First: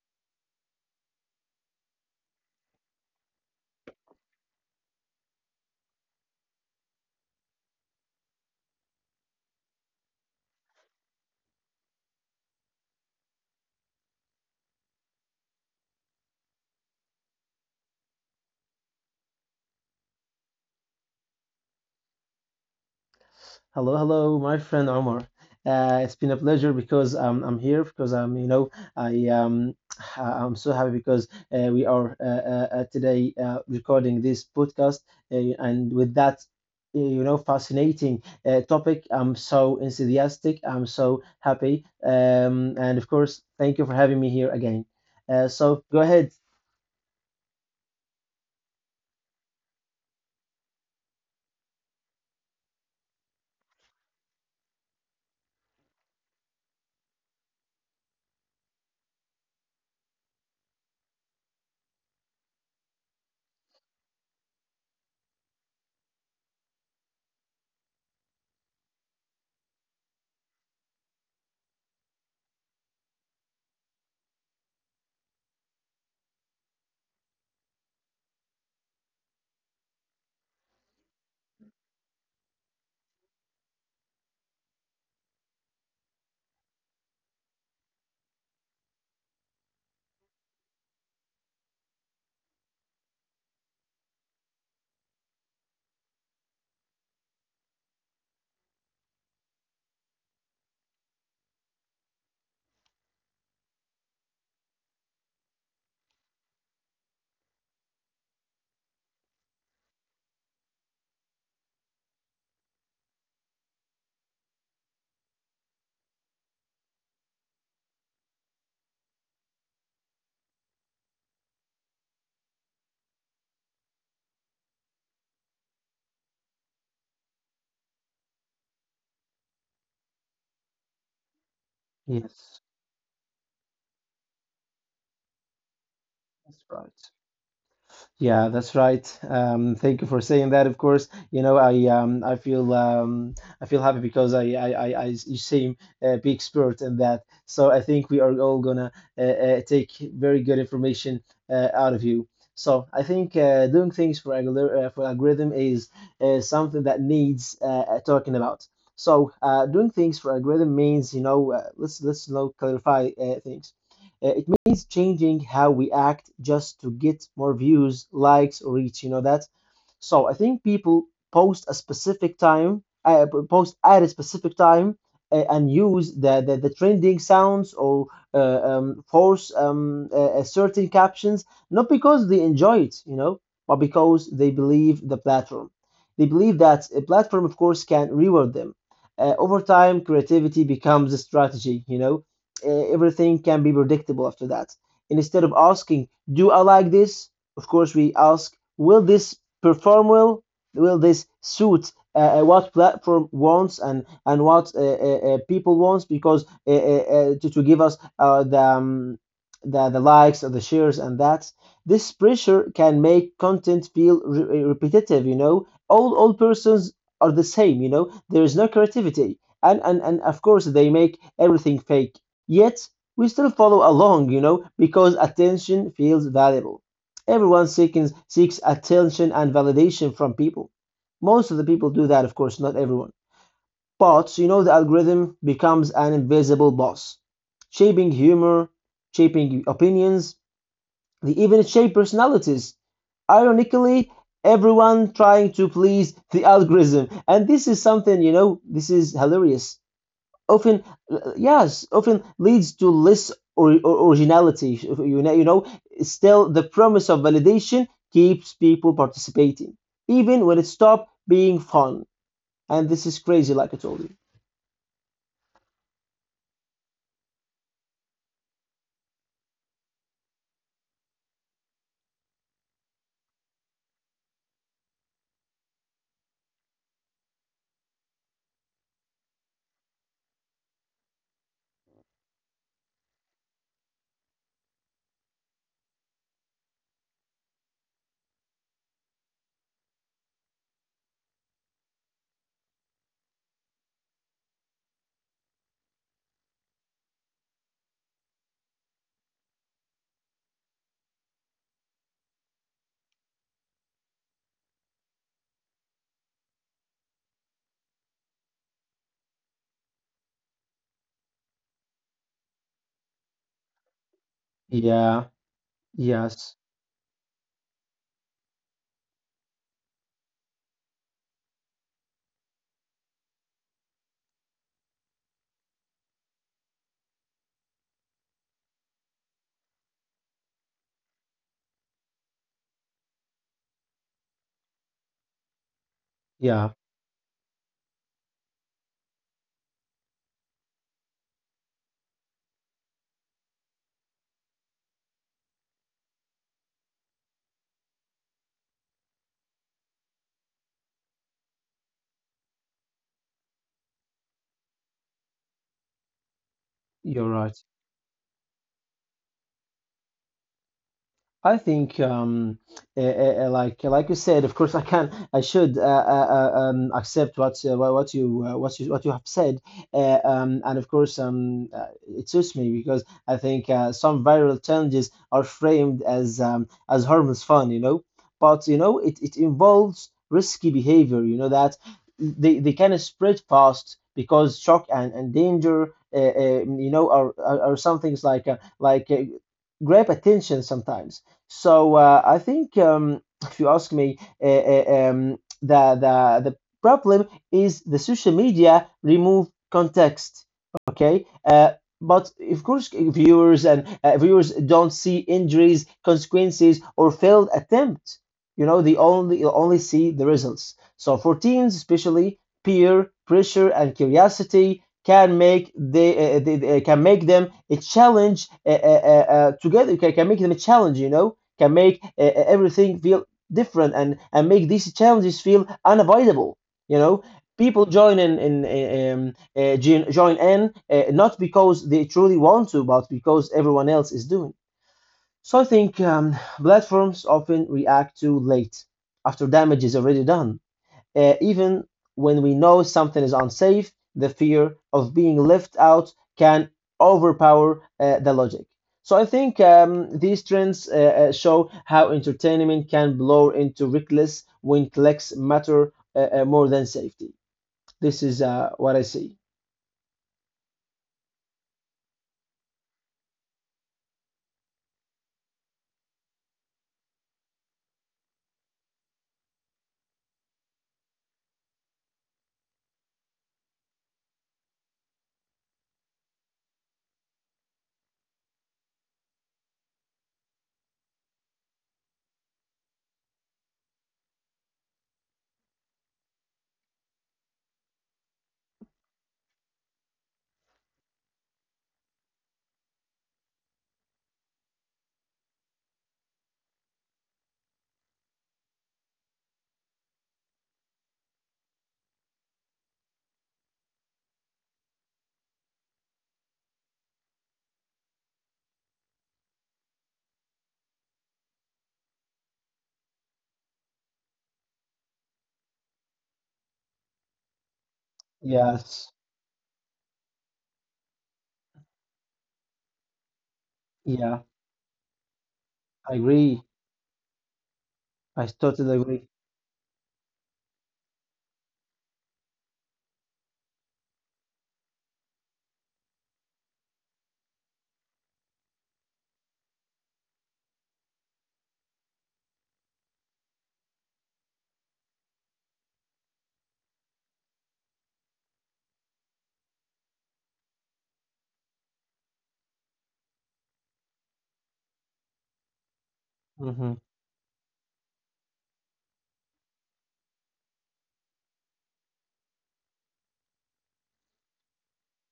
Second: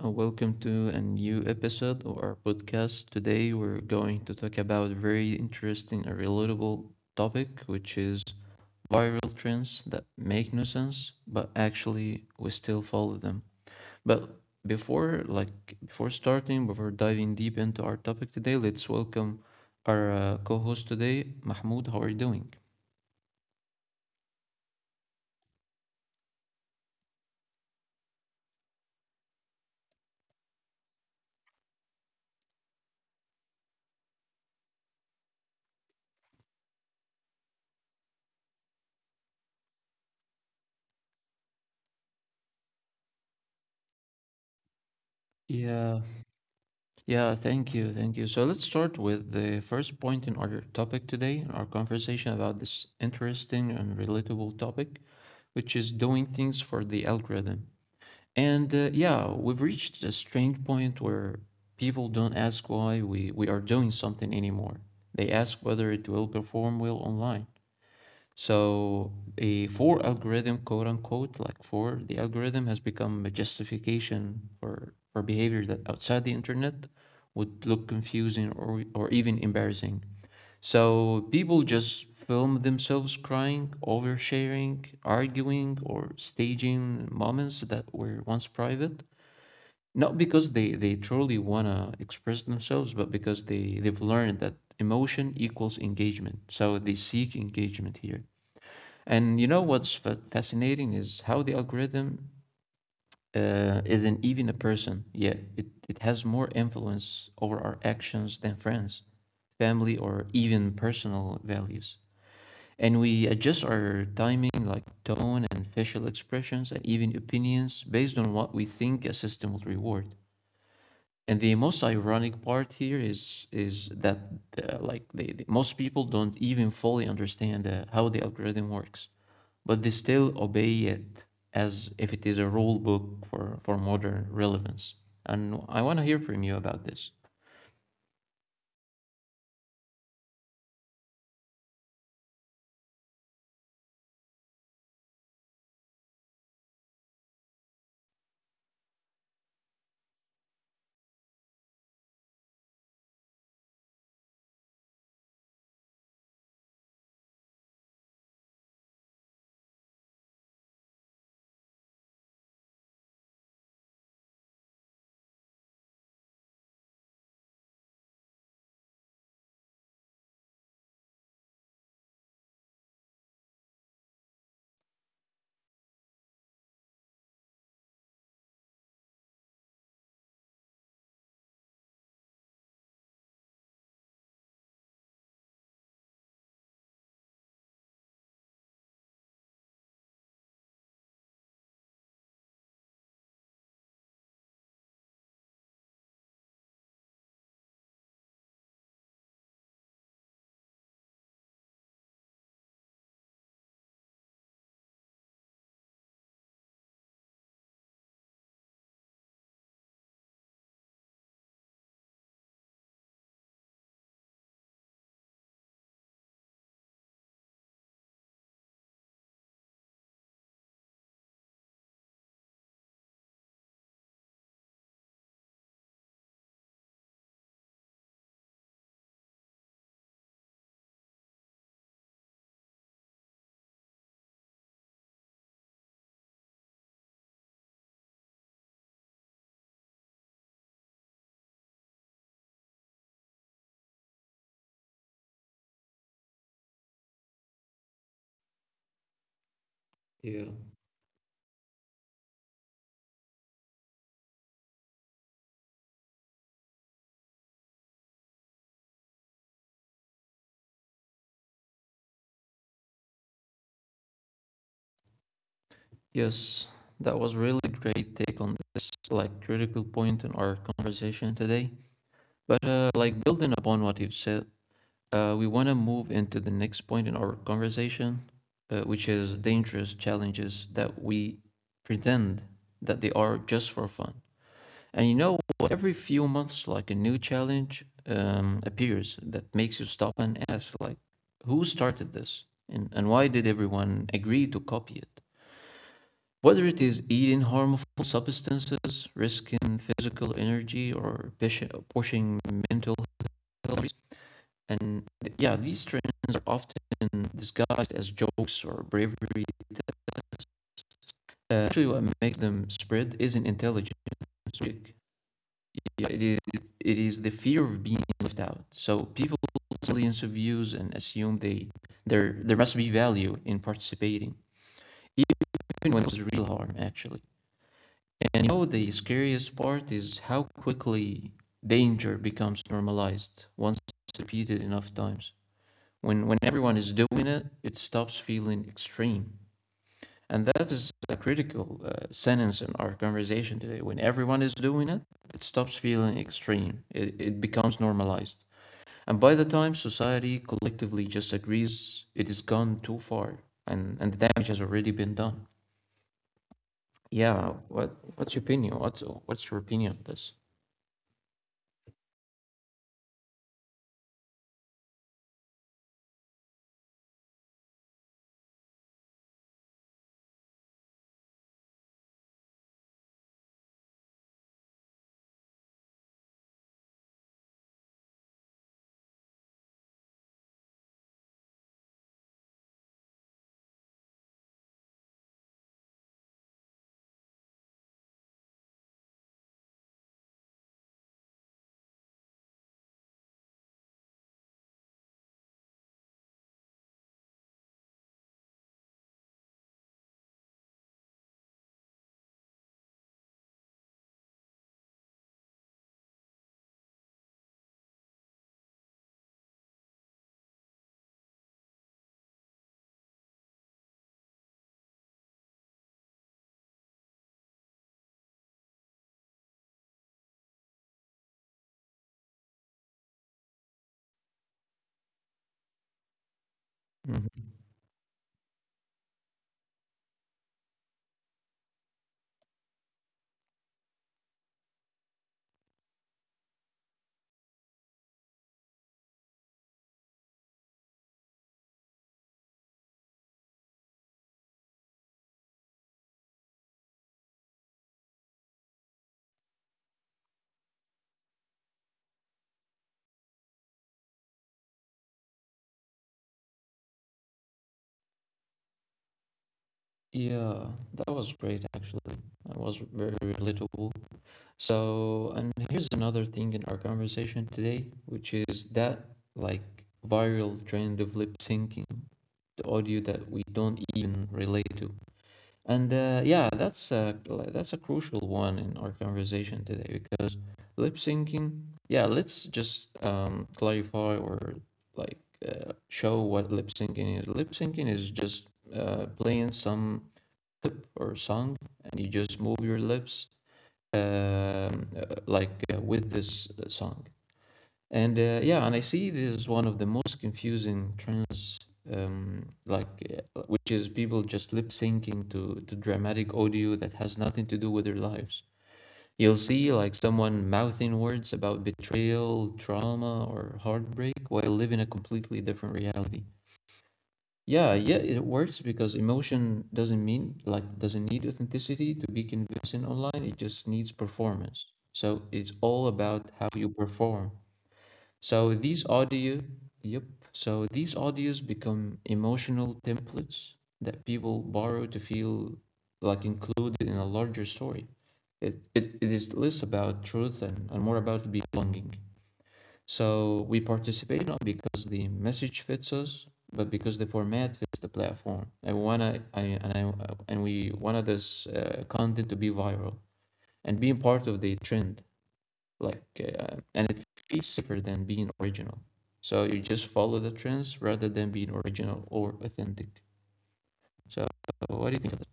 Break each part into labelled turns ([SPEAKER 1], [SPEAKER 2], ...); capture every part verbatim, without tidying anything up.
[SPEAKER 1] and welcome to a new episode of our podcast. Today, we're going to talk about a very interesting and relatable topic, which is viral trends that make no sense, but actually we still follow them. But before, like before starting, before diving deep into our topic today, let's welcome our uh, co-host today, Mahmoud. How are you doing?
[SPEAKER 2] Hello, hello, my friend Omar. Uh, it's been a pleasure because um, I'm here because I'm, you know, I um, I- I'm so happy because uh, we are uh, uh, uh, today uh, recording this podcast uh, and with that, uh, you know, fascinating uh, topic. I'm so enthusiastic. I'm so happy. Um, and of course, thank you for having me here again. Uh, so go ahead.
[SPEAKER 1] Yeah, thank you. Thank you. So let's start with the first point in our topic today, our conversation about this interesting and relatable topic, which is doing things for the algorithm. And uh, yeah, we've reached a strange point where people don't ask why we, we are doing something anymore. They ask whether it will perform well online. So a for algorithm, quote unquote, like for the algorithm has become a justification for, for behavior that outside the internet would look confusing or, or even embarrassing. So people just film themselves crying, oversharing, arguing, or staging moments that were once private. Not because they, they truly want to express themselves, but because they, they've learned that emotion equals engagement. So they seek engagement here. And you know what's fa- fascinating is how the algorithm uh, isn't even a person, yet it, it has more influence over our actions than friends, family, or even personal values. And we adjust our timing, like tone and facial expressions, and even opinions based on what we think a system will reward. And the most ironic part here is is that uh, like the, the- most people don't even fully understand uh, how the algorithm works, but they still obey it as if it is a
[SPEAKER 2] Yes,
[SPEAKER 1] rule book for for modern relevance. And I want to hear from you
[SPEAKER 2] that's
[SPEAKER 1] about
[SPEAKER 2] right.
[SPEAKER 1] this.
[SPEAKER 2] Yeah, that's right. Um, thank you for saying that. Of course, you know, I um, I feel um, I feel happy because I I I, I you seem a big expert in that. So I think we are all gonna uh, uh, take very good information uh, out of you. So I think uh, doing things for algor- uh, for algorithm is uh, something that needs uh, uh, talking about. So uh, doing things for algorithm means, you know, uh, let's let's now clarify uh, things. Uh, it means changing how we act just to get more views, likes, or reach. You know that, so I think people post a specific time, uh, post at a specific time, uh, and use the, the the trending sounds or uh, um, force um, uh, uh, certain captions, not because they enjoy it, you know, but because they believe the platform. They believe that a platform, of course, can reward them. Uh, over time, creativity becomes a strategy, you know. Uh, everything can be predictable after that. And instead of asking, do I like this? Of course, we ask, will this perform well, will this suit uh, uh, what platform wants, and and what uh, uh, uh, people wants, because uh, uh, uh, to, to give us uh, the, um, the the likes or the shares. And that this pressure can make content feel re- uh, repetitive, you know, all all persons are the same, you know, there is no creativity, and and and of course they make everything fake, yet we still follow along, you know, because attention feels valuable. Everyone seeking, seeks attention and validation from people. Most of the people do that, of course, not everyone. But you know, the algorithm becomes an invisible boss, shaping humor, shaping opinions, they even shape personalities. Ironically, everyone trying to please the algorithm. And this is something, you know, this is hilarious.
[SPEAKER 1] Yeah.
[SPEAKER 2] often uh, yes Often leads to less or, or originality, you know, you know, still the promise of validation keeps people participating even when it stopped being fun, and this is crazy like I told you.
[SPEAKER 1] Yes, that was really great take on this like critical point in our conversation today. But uh, like building upon what you've said, uh, we want to move into the next point in our conversation, uh, which is dangerous challenges that we pretend that they are just for fun. And you know, what? Every few months, like a new challenge um, appears that makes you stop and ask, like, who started this? And, and why did everyone agree to copy it? Whether it is eating harmful substances, risking physical energy, or pushing mental health and th- yeah, these trends are often disguised as jokes or bravery. Uh, actually, what makes them spread isn't intelligence. Logic.
[SPEAKER 2] Yeah,
[SPEAKER 1] Yeah, it is,
[SPEAKER 2] yes,
[SPEAKER 1] it is the fear of being left out. So people silence views and assume they there there must be value in participating, even when there's real harm actually. And you know the scariest part is how quickly danger becomes normalized once it's repeated enough times. When, when
[SPEAKER 2] yeah,
[SPEAKER 1] everyone is doing it, it stops feeling extreme. And that is a critical uh, sentence in our conversation today. When everyone is doing it, it stops feeling extreme. It, it becomes normalized. And by the time society collectively just agrees, it has gone too far and, and the damage has already been done.
[SPEAKER 2] you're right.
[SPEAKER 1] Yeah, what, what's your opinion? What's, what's your opinion on this?
[SPEAKER 2] I think, um, uh, uh, uh, like like you said, of course, I can, I should uh, uh, uh, um, accept what uh, wha- what you uh, what you what you have said, uh, um, and of course, um, uh, it suits me because I think uh, some viral challenges are framed as um, as harmless fun, you know, but you know, it, it involves risky behavior, you know, that they they can spread fast because shock and, and danger, uh, uh, you know, are, are are some things like uh, like uh, grab attention sometimes. So uh, I think, um, if you ask me, uh, uh, um, the, the the problem is the social media remove context. Okay, uh, but of course, viewers, and uh, viewers don't see injuries, consequences, or failed attempt. You know, they only you only see the results. So for teens, especially, peer pressure and curiosity can make they, uh, they, they can make them a challenge uh, uh, uh, uh, together. Can, can make them a challenge. You know, can make uh, everything feel different, and and make these challenges feel unavoidable, you know.
[SPEAKER 1] Mhm.
[SPEAKER 2] People join in in uh, um, uh, join join in uh, not because they truly want to, but because everyone else is doing. So I think um, platforms often react too late after damage is already done. Uh, even when we know something is unsafe, the fear of being left out can overpower uh, the logic. So I think um, these trends uh, uh, show how entertainment can blur into reckless when clicks matter uh, uh, more than safety. This is uh, what I see.
[SPEAKER 1] Yeah, that was great actually. That was very relatable. So, and here's another thing in our conversation today, which is that like viral trend of lip syncing, the audio that we don't even relate to. And uh, yeah, that's a, that's a crucial one in our conversation today because lip syncing, yeah, let's just um, clarify or like uh, show what lip syncing is. Lip syncing is just uh, playing some clip or song and you just move your lips um, uh, like uh, with this uh, song. And uh, yeah, and I see this is one of the most confusing trends, um, like uh, which is people just lip syncing to to dramatic audio that has nothing to do with their lives. You'll see like someone mouthing words about betrayal, trauma, or heartbreak while living a completely different reality. Yeah, yeah, it works because
[SPEAKER 2] Yes.
[SPEAKER 1] emotion doesn't mean like doesn't need authenticity to be convincing online. It just needs
[SPEAKER 2] Yeah,
[SPEAKER 1] performance. So it's all
[SPEAKER 2] I
[SPEAKER 1] about how
[SPEAKER 2] agree.
[SPEAKER 1] you perform.
[SPEAKER 2] I
[SPEAKER 1] So these
[SPEAKER 2] totally agree.
[SPEAKER 1] audio, yep. So these audios become emotional templates that people borrow to feel like included in a larger story. It it, it is less about truth and, and more about belonging. So we participate not because the message fits us, but because the format fits the platform. I wanna, I and I and we wanted this uh, content to be viral and being part of the trend. Like, uh, and
[SPEAKER 2] Mhm.
[SPEAKER 1] it feels safer than being original. So you just follow the trends rather than being original or authentic. So what do you think of that?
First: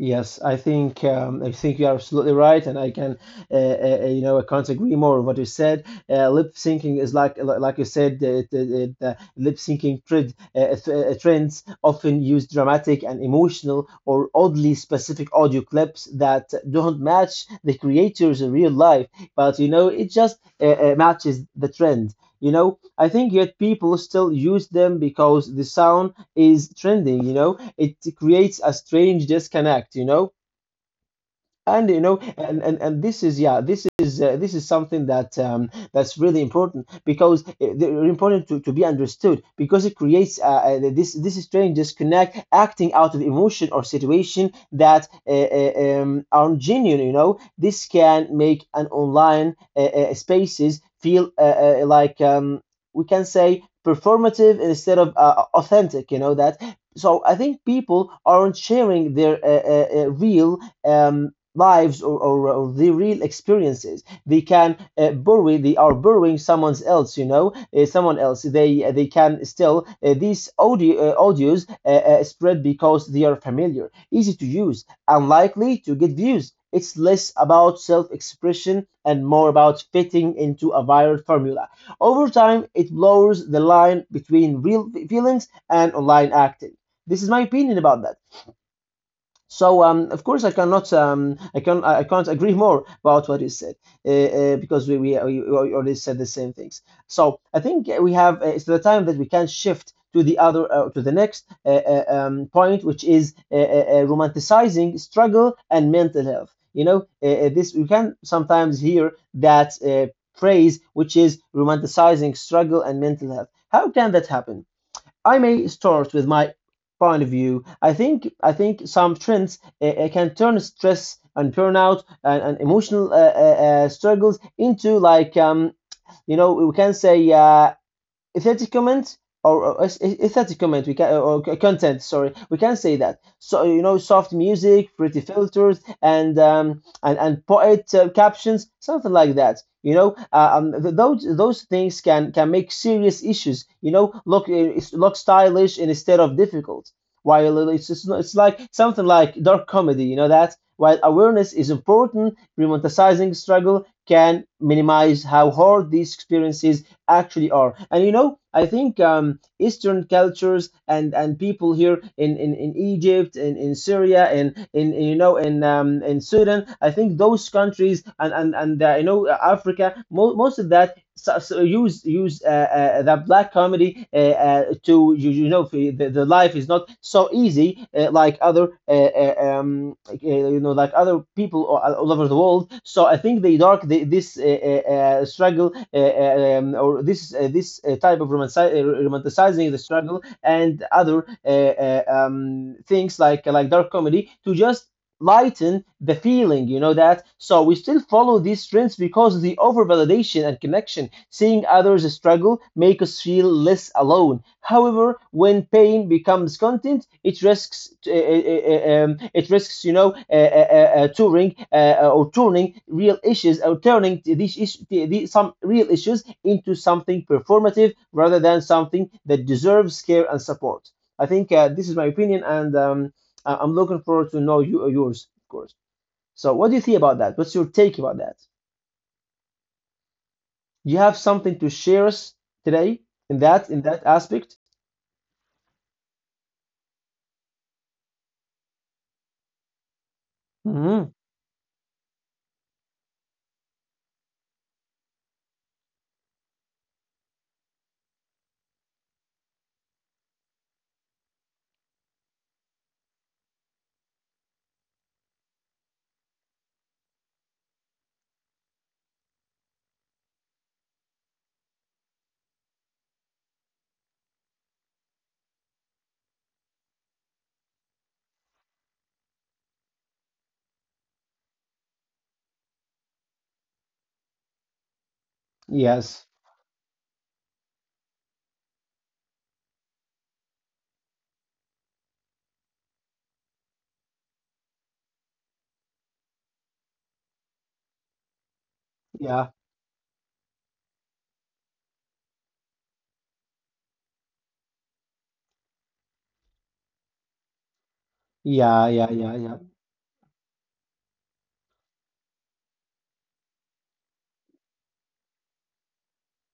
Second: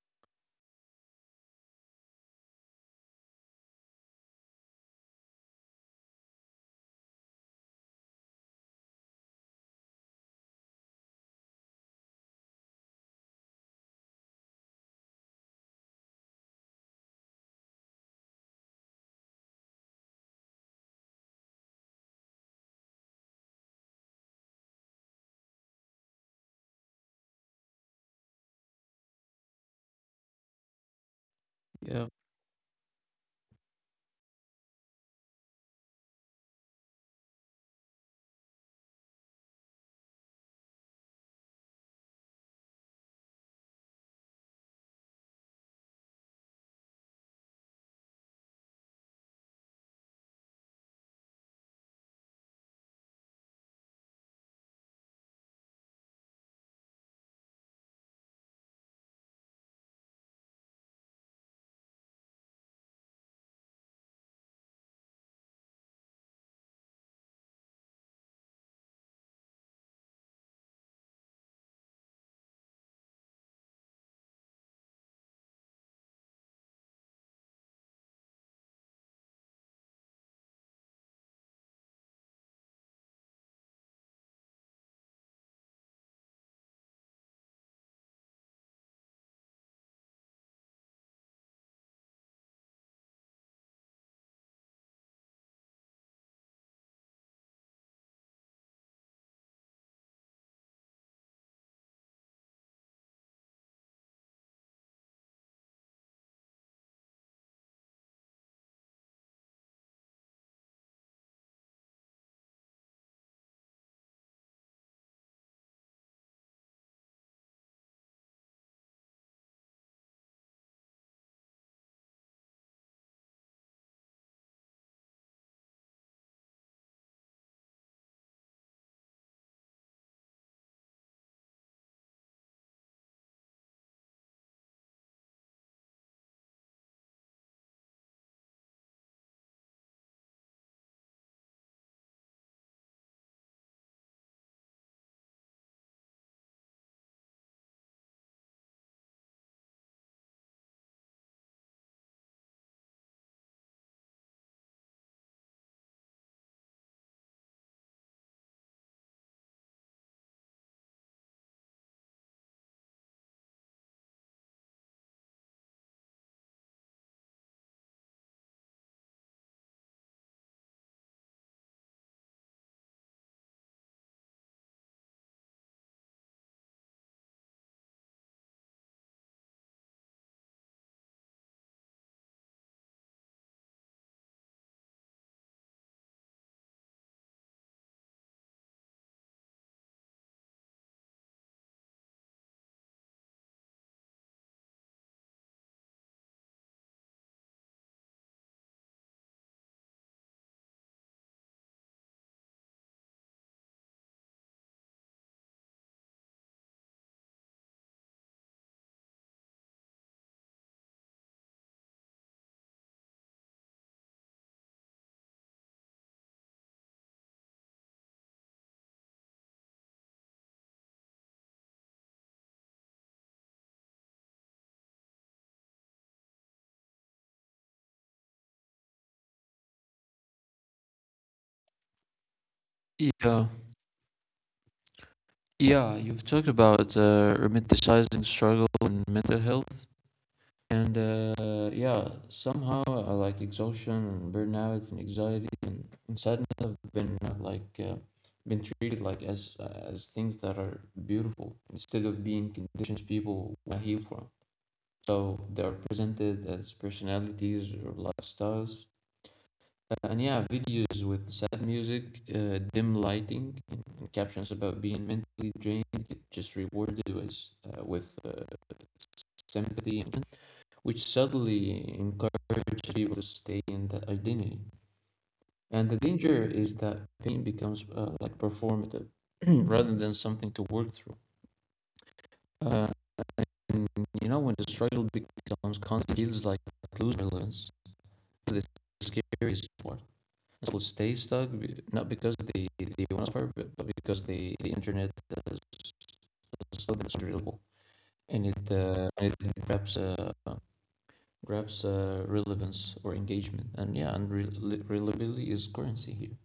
[SPEAKER 2] Yes, I think um, I think you're absolutely right, and I can, uh, uh, uh, you know, I can't agree more with what you said. Uh, lip syncing is like, li- like you said, the, the, the the lip syncing trend, uh, th- uh, trends often use dramatic and emotional or oddly specific audio clips that don't match the creators in real life, but you know, it just uh, uh, matches the trend. You know, I think yet people still use them because the sound is trending. You know, it creates a strange disconnect, you know? and you
[SPEAKER 1] Yeah.
[SPEAKER 2] know and and, and this is, yeah, this is uh, this is something that um, that's really important, because it's important to, to be understood, because it creates uh, uh, this this strange disconnect, acting out of emotion or situation that uh, uh, um, aren't genuine, you know. This can make an online uh, uh, spaces feel uh, uh, like um, we can say performative instead of uh, authentic, you know that. So I think people aren't sharing their uh, uh, uh, real um, lives, or, or, or the real experiences, they can uh, bury they are borrowing someone else, you know, uh, someone else. They uh, they can still, uh, these audio uh, audios uh, uh, spread because they are familiar, easy to use and likely to get views. It's less about self-expression and more about fitting into a viral formula. Over time it blurs the line between real feelings and online acting. This is my opinion about that. So um, of course I cannot um, I can, I can't agree more about what is said, uh, uh, because we, we we already said the same things. So I think we have uh, it's the time that we can shift to the other uh, to the next uh, uh, um, point, which is uh, uh, uh, romanticizing struggle and mental health. You know, uh, uh, this we can sometimes hear that uh, phrase, which is romanticizing struggle and mental health. How can that happen? I may start with my point of view. I think I think some trends uh, uh, can turn stress and burnout, and, and emotional uh, uh, uh, struggles into like, um, you know, we can say, uh, aesthetic there's comment, or, or is- is- comment, we can, or or content, sorry, we can say that. So you know, soft music, pretty filters, and um and and poet uh, captions, something like that, you know. Uh, um th- those those things can can make serious issues, you know, look uh, it's- look stylish and instead of difficult. While it's it's, not- it's like something like dark comedy, you know that, while awareness is important, romanticizing struggle can minimize how hard these experiences actually are. And you know, I think um, Eastern cultures, and, and people here in, in, in Egypt, in, in Syria, in, in in, you know in um, in Sudan, I think those countries, and and and uh, you know, Africa, mo- most of that, so, so use use uh, uh, the black comedy uh, uh, to you, you know, the, the life is not so easy, uh, like other uh, uh, um, like, uh, you know, like other people all, all over the world. So I think the dark the, this uh, uh, uh, struggle uh, uh, um, or this, uh, this uh, type of romanci- uh, romanticizing the struggle and other uh, uh, um, things like like dark comedy to just lighten the feeling, you know that? So we still follow these trends because the overvalidation and connection, seeing others struggle, make us feel less alone. However, when pain becomes content, it risks uh, uh, um, it risks, you know, uh, uh, uh, touring uh, uh, or turning real issues, or turning t- these is- the, the, some real issues into something performative rather than something that deserves care and support. I think uh, this is my opinion, and um, I- I'm looking forward to know you yours, of course. So, what do you think about that? What's your take about that? Do you have something to share us today in
[SPEAKER 1] Yeah,
[SPEAKER 2] that in that aspect?
[SPEAKER 1] yeah, you've talked about uh, romanticizing struggle and mental health, and
[SPEAKER 2] Hmm.
[SPEAKER 1] uh, yeah, somehow uh, like exhaustion and burnout and anxiety and, and sadness have been uh, like uh, been treated like as uh, as things that are beautiful instead of being conditions people want to heal from. So they are presented as personalities or lifestyles. Uh, and yeah, videos with sad music, uh, dim lighting, and, and captions about being mentally drained get just rewarded with uh, with uh, sympathy and which subtly encourages people to stay in that identity. And the
[SPEAKER 2] Yes.
[SPEAKER 1] danger is that pain becomes uh, like performative rather than something to work through. Uh, and you know, when the struggle becomes constant, it feels like losing relevance. The
[SPEAKER 2] Yeah.
[SPEAKER 1] scariest part. People stay stuck not because they, they want to suffer, but, but because they, the internet is still unreliable. And it,
[SPEAKER 2] Yeah. Yeah.
[SPEAKER 1] uh,
[SPEAKER 2] Yeah.
[SPEAKER 1] and it
[SPEAKER 2] Yeah.
[SPEAKER 1] wraps uh, grabs uh, relevance or engagement and yeah and rel- reliability is currency here.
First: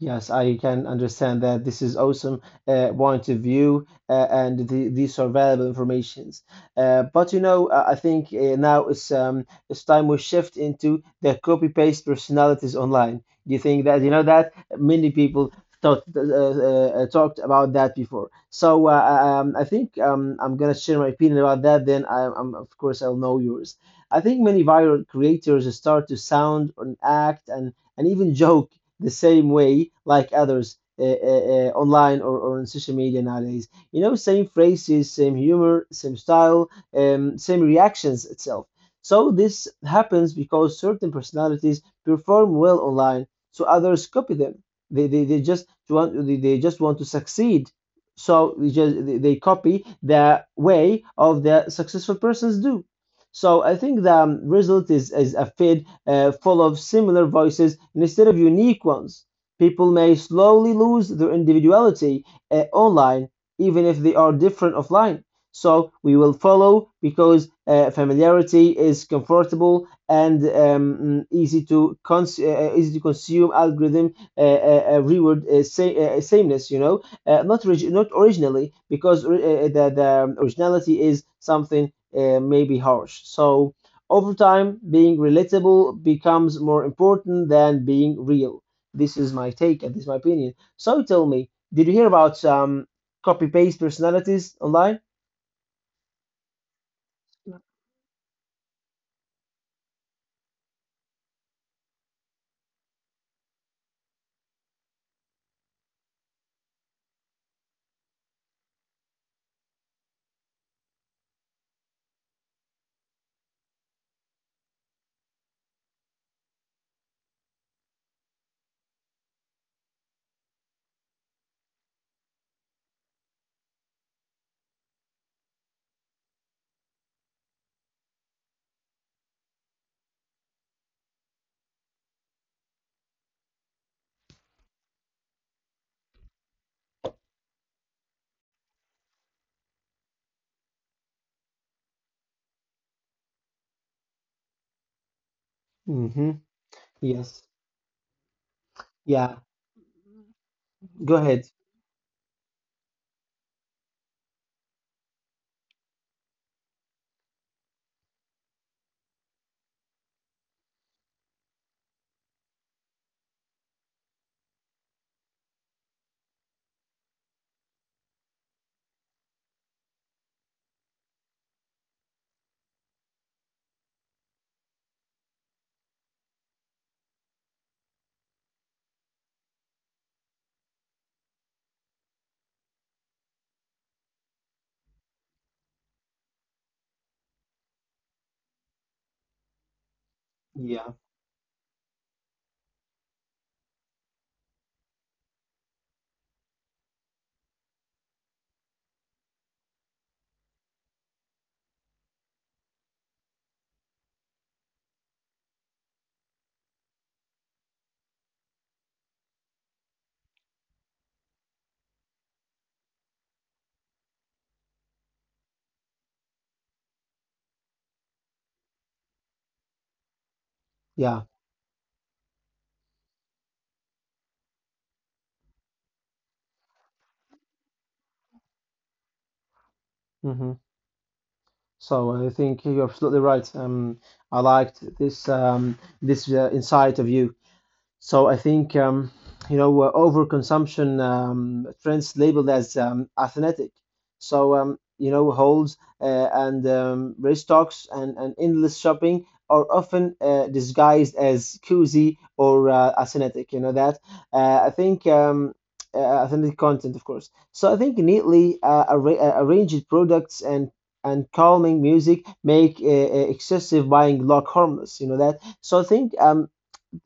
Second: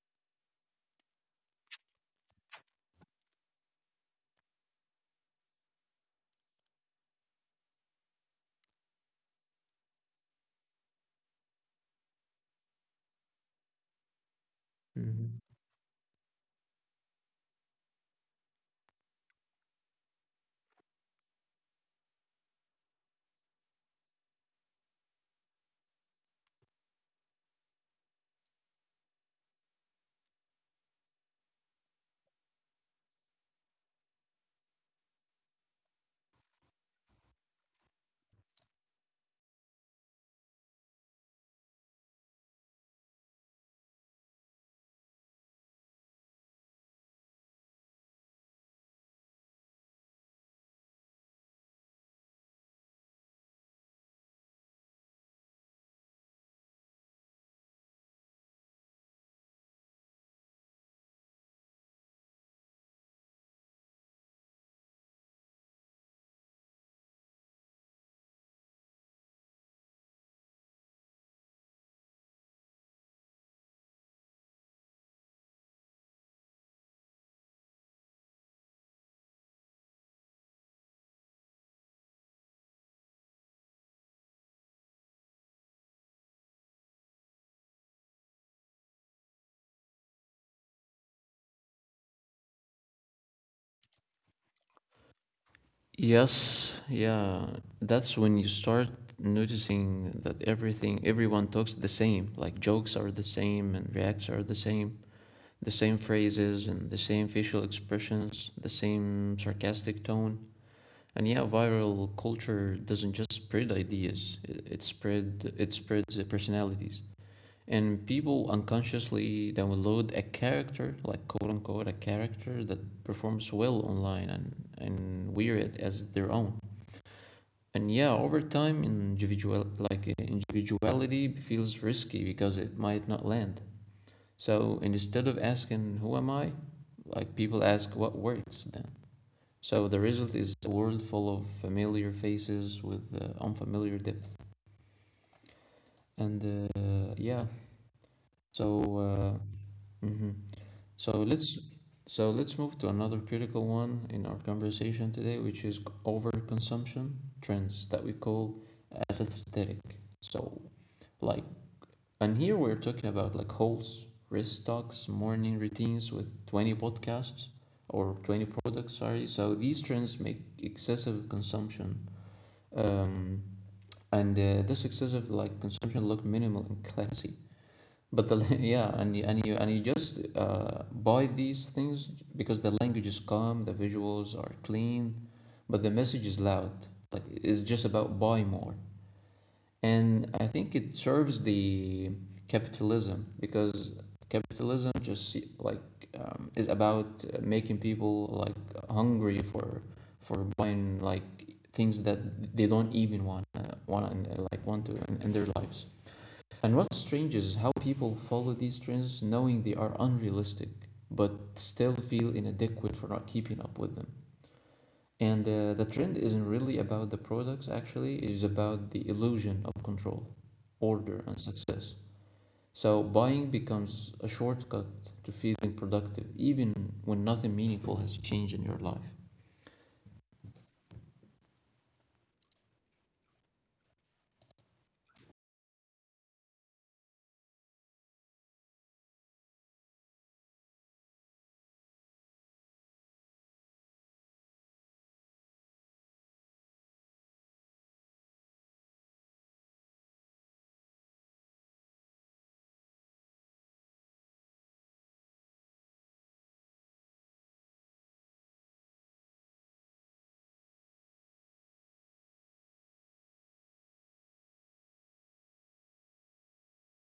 [SPEAKER 2] Yes, I can understand that. This is awesome uh, point of view, uh, and the, these are valuable informations. Uh, but you know, I I think uh, now it's um, it's time we shift into the copy paste personalities online. Do you think that, you know, that many
[SPEAKER 1] Mhm.
[SPEAKER 2] people thought, uh, uh, uh, talked about that before? So uh, uh, um, I think um, I'm gonna share my opinion about that. Then I, I'm of course I'll know yours. I think many viral creators start to sound and act and and even joke the same way like others, uh, uh, uh, online, or, or on social media nowadays. You know, same phrases, same humor, same style, um, same reactions itself. So this happens because certain personalities perform well online, so others copy them. They, they, they just want they they just want to succeed, so they just they they copy the way of the successful persons do. So I think the um, result is, is a fail, uh, full of similar voices instead of unique ones. People may slowly lose their individuality, uh, online, even if they are different offline. So we will follow because uh, familiarity is comfortable and um, mm, easy to cons- uh, uh, easy to consume algorithm uh, uh, uh, reward uh, sa- uh, sameness. You know, uh, not orig- not originally because uh, uh, the the um, originality is something uh, maybe harsh. So over time, being relatable becomes more important than being real. This is my take and this is my opinion. So tell me, did you hear about um, copy paste personalities online?
[SPEAKER 1] Yes, yeah, that's when you start noticing that everything everyone talks the same like jokes are the same and reacts are the same, the same phrases and the same facial expressions, the same sarcastic tone. And yeah, viral culture doesn't just spread ideas, it, it spread it spreads uh, personalities. And people unconsciously download a character, like quote unquote, a character that performs well online, and, and wear it as their own. And yeah, over time, individual like uh, individuality feels risky because it might not land. So instead of asking who am I, like people ask what works then. So the result is a world full of familiar faces with uh, unfamiliar depth.
[SPEAKER 2] Mm-hmm.
[SPEAKER 1] And uh, yeah,
[SPEAKER 2] Yes.
[SPEAKER 1] so
[SPEAKER 2] Yeah.
[SPEAKER 1] uh, mhm. So
[SPEAKER 2] Go ahead.
[SPEAKER 1] let's so let's move to another critical one in our conversation today, which is overconsumption trends that we call as aesthetic. So like and here we're talking about like hauls, wrist stocks, morning routines with twenty podcasts or twenty products, sorry. So these trends make excessive consumption. Um, and uh, this excessive like consumption look minimal and classy but the yeah, and you, and you and you just uh, buy these things because the language is calm, the visuals are clean, but the message is loud. Like it's just about buy more, and I think
[SPEAKER 2] Yeah.
[SPEAKER 1] it serves the capitalism because capitalism just se- like um, is about uh, making people like hungry for for buying like things that they don't even want uh, want uh, like want to in, in their lives. And what's strange is how people follow these trends knowing they are unrealistic, but still feel inadequate for not keeping up with them. And uh, the trend isn't really about the products, actually, it is about the illusion of control, order,
[SPEAKER 2] Yeah.
[SPEAKER 1] and success. So buying becomes a shortcut to feeling productive, even when nothing meaningful has changed in your life.
[SPEAKER 2] Mm-hmm. So I think you're absolutely right. Um, I liked this um, this uh, insight of you. So I think, um, you know, uh, overconsumption um, trends labeled as, um, athletic. So, um, you know, holds, uh, and um, race talks and, and endless shopping are often uh, disguised as cozy or uh, athletic. You know that. Uh, I think. Um, uh, authentic content, of course. So I think neatly uh, arra- uh, arranged products and and calming music make uh, uh, excessive buying look harmless. You know that. So I think, um,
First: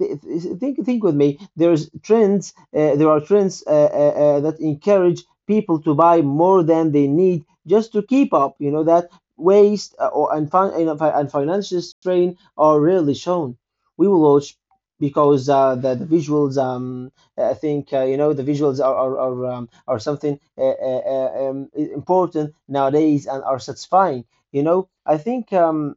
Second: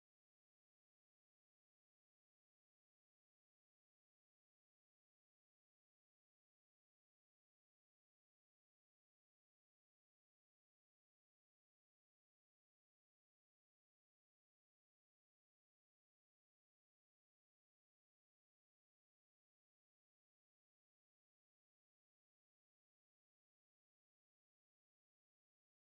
[SPEAKER 2] th- th- think think with me, there's trends, uh, there are trends uh, uh, uh, that encourage people to buy more than they need just to keep up, you know that. Waste uh, or, and, fin- and fi- and financial strain are rarely shown, we will watch because uh, the, the visuals, um uh, I think, uh, you know, the visuals are are, are, um, are something uh, uh, uh, um, i- important nowadays and are satisfying. You know, i think um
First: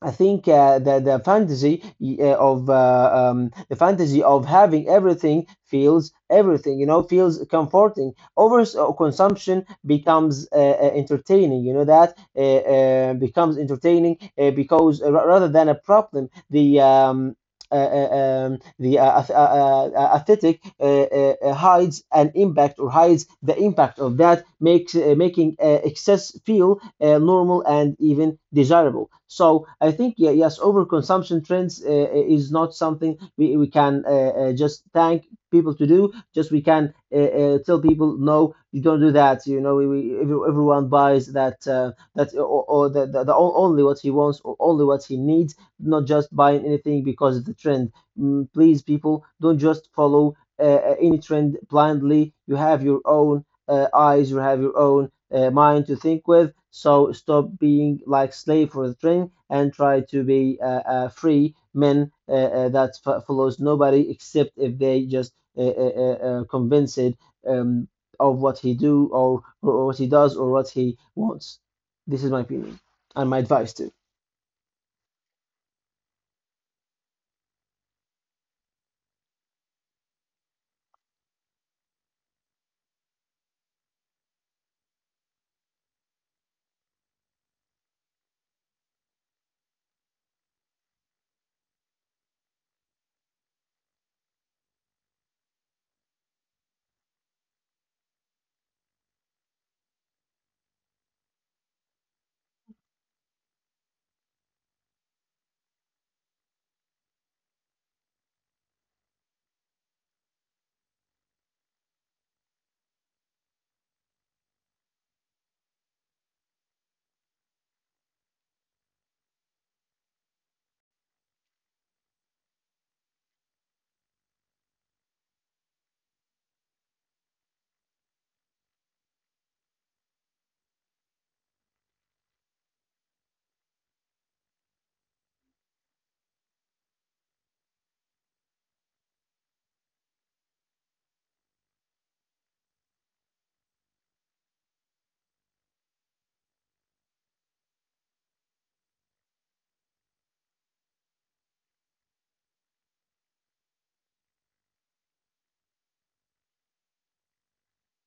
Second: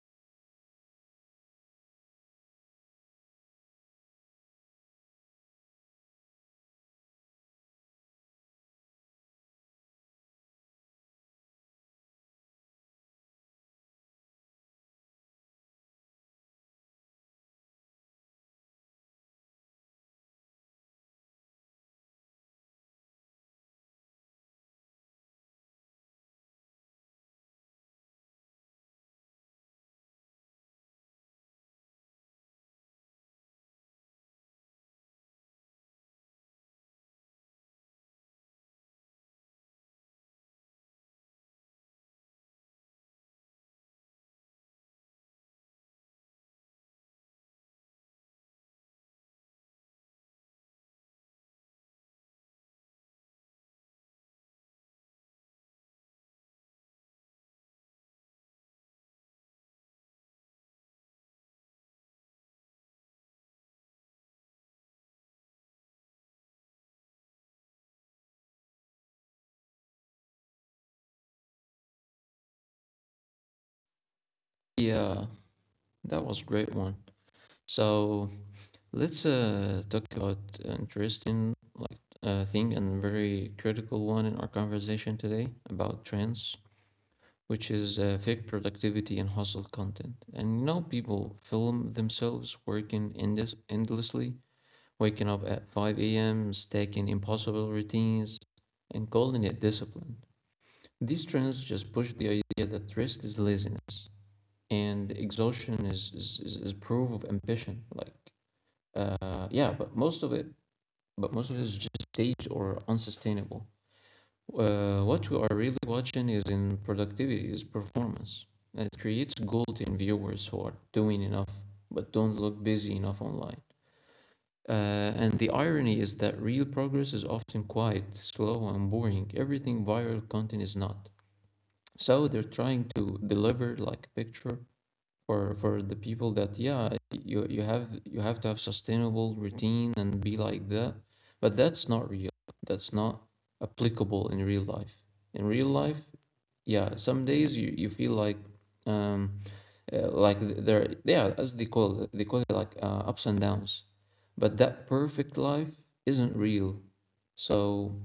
[SPEAKER 2] I think uh, the the fantasy, uh, of uh, um, the fantasy of having everything feels everything, you know, feels comforting. Over uh, consumption becomes uh, uh, entertaining. You know that, uh, uh, becomes entertaining uh, because uh, ra- rather than a problem, the um, uh, uh, um, the uh, ath- uh, uh, uh, aesthetic uh, uh, uh, hides an impact or hides the impact of that makes uh, making uh, excess feel uh, normal and even desirable. So I think, yeah, yes, overconsumption trends uh, uh, is not something we, we can uh, uh, just thank people to do. Just we can uh, uh, tell people no, you don't do that. You know, we, we, every- everyone buys that uh, that uh, or, or the, the, the o- only what he wants or only what he needs, not just buying anything because of the trend. Mm, please, people, don't just follow uh, uh, any trend blindly. You have your own uh, eyes, you have your own uh, mind to think with. So stop being like slave for the train and try to be uh, uh, free men uh, uh, that f- follows nobody except if they just uh, uh, uh, convince it, um, of what he do, or, or what he does or what he wants. This is my opinion and my advice too.
[SPEAKER 1] Yeah, that was a great one. So let's uh, talk about interesting like uh, thing and very critical one in our conversation today about trends, which is uh, fake productivity and hustle content. And you know, people film themselves working endless endlessly, waking up at five a m, stacking impossible routines, and calling it discipline. These trends just push the idea that rest is laziness and exhaustion is, is, is, is proof of ambition. Like, uh, yeah, but most of it but most of it is just staged or unsustainable. Uh, what we are really watching is in productivity, is performance. And it creates guilt in viewers who are doing enough but don't look busy enough online. Uh, and the irony is that real progress is often quiet, slow, and boring. Everything viral content is not. So they're trying to deliver like a picture for for the people that yeah you you have you have to have sustainable routine and be like that, but that's not real, that's not applicable in real life. In real life, yeah, some days you you feel like um uh, like th- there yeah, as they call it, they call it like uh, ups and downs, but that perfect life isn't real. So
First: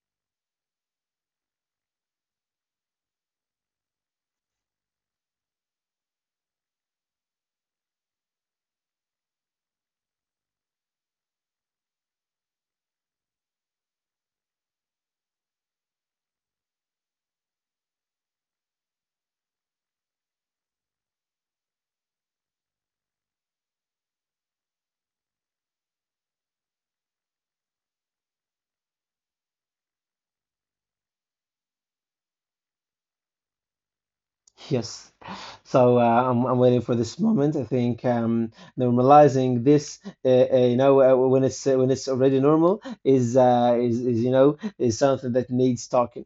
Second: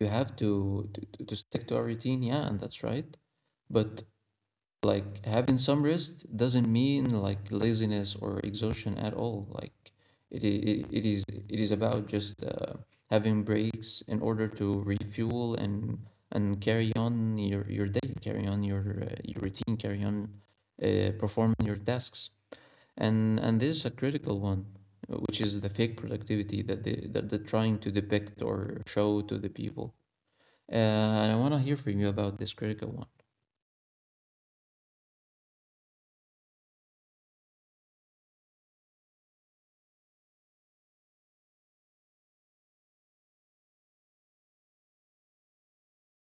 [SPEAKER 1] you have to to, to to stick to a routine, yeah, and that's right. But like having some rest doesn't mean like laziness or exhaustion at all. Like it I- I- it is it is about just uh, having breaks in order to refuel and and carry on your your day, carry on your uh, your routine, carry on uh, performing your tasks. And and this is a critical one, uh, which is the fake productivity that they that they're trying to depict or show to the people. Uh, and I want to hear from you about this critical one.
[SPEAKER 2] Yes. So, uh, I'm, I'm waiting for this moment. I think, um, normalizing this, uh, uh, you know, uh, when it's uh, when it's already normal is, uh, is is, you know, is something that needs talking.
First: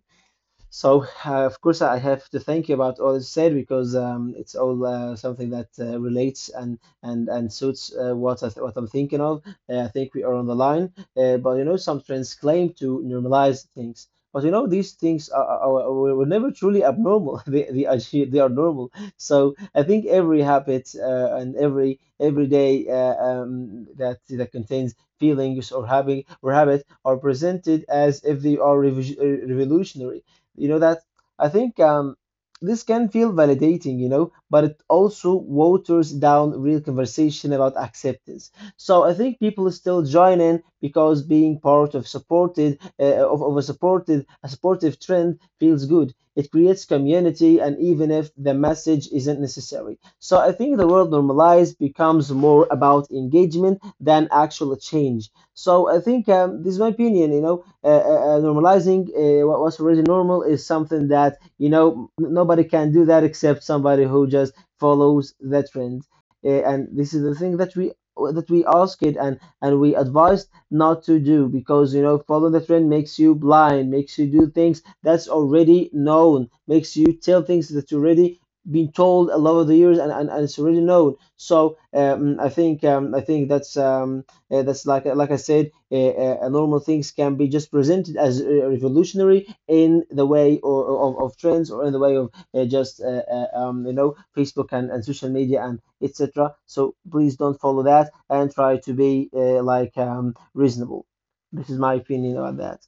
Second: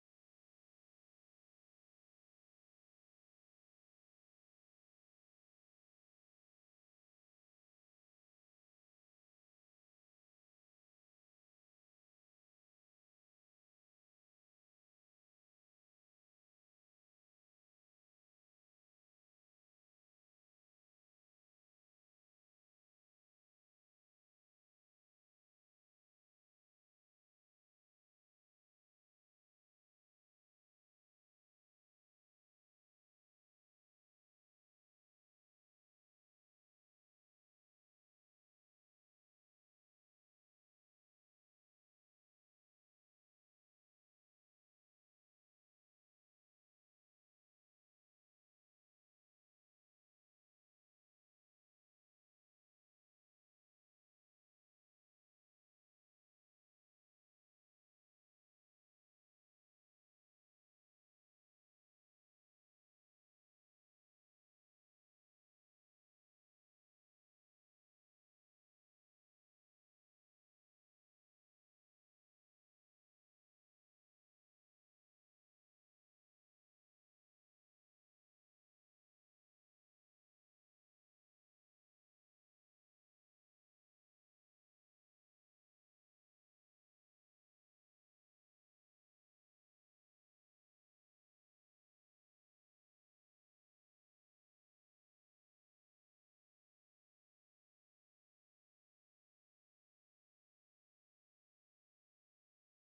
[SPEAKER 2] So, uh, of course, I have to thank you about all this said because, um, it's all uh, something that uh, relates and and and suits uh, what I what I'm thinking of. Uh, I think we are on the line, uh, but you know, some trends claim to normalize things, but you know, these things are, are, are were were never truly abnormal. They they are actually- they are normal. So I think every habit, uh, and every every day, uh, um, that that contains feelings or having or habit are presented as if they are revo- uh, revolutionary, you know that. I think, um, this can feel validating, you know, but it also waters down real conversation about acceptance. So I think people still join in because being part of supported uh, of, of a supported a supportive trend feels good. It creates community, and even if the message isn't necessary, so I think the word normalized becomes more about engagement than actual change. So I think, um, this is my opinion. You know, uh, uh, uh, normalizing uh, what was already normal is something that, you know, n- nobody can do that except somebody who just follows the trend. Uh, and this is the thing that we that we ask it and and we advised not to do because, you know, following the trend makes you blind, makes you do things that's already known, makes you tell things that's already been told a lot of the years, and, and, and it's already known. So, um, I think um, I think that's, um, uh, that's like like I said, uh, uh, uh, normal things can be just presented as uh, revolutionary in the way, or, of, of trends or in the way of, uh, just uh, uh, um, you know, Facebook and, and social media and et cetera. So please don't follow that and try to be, uh, like, um, reasonable. This is my opinion about that.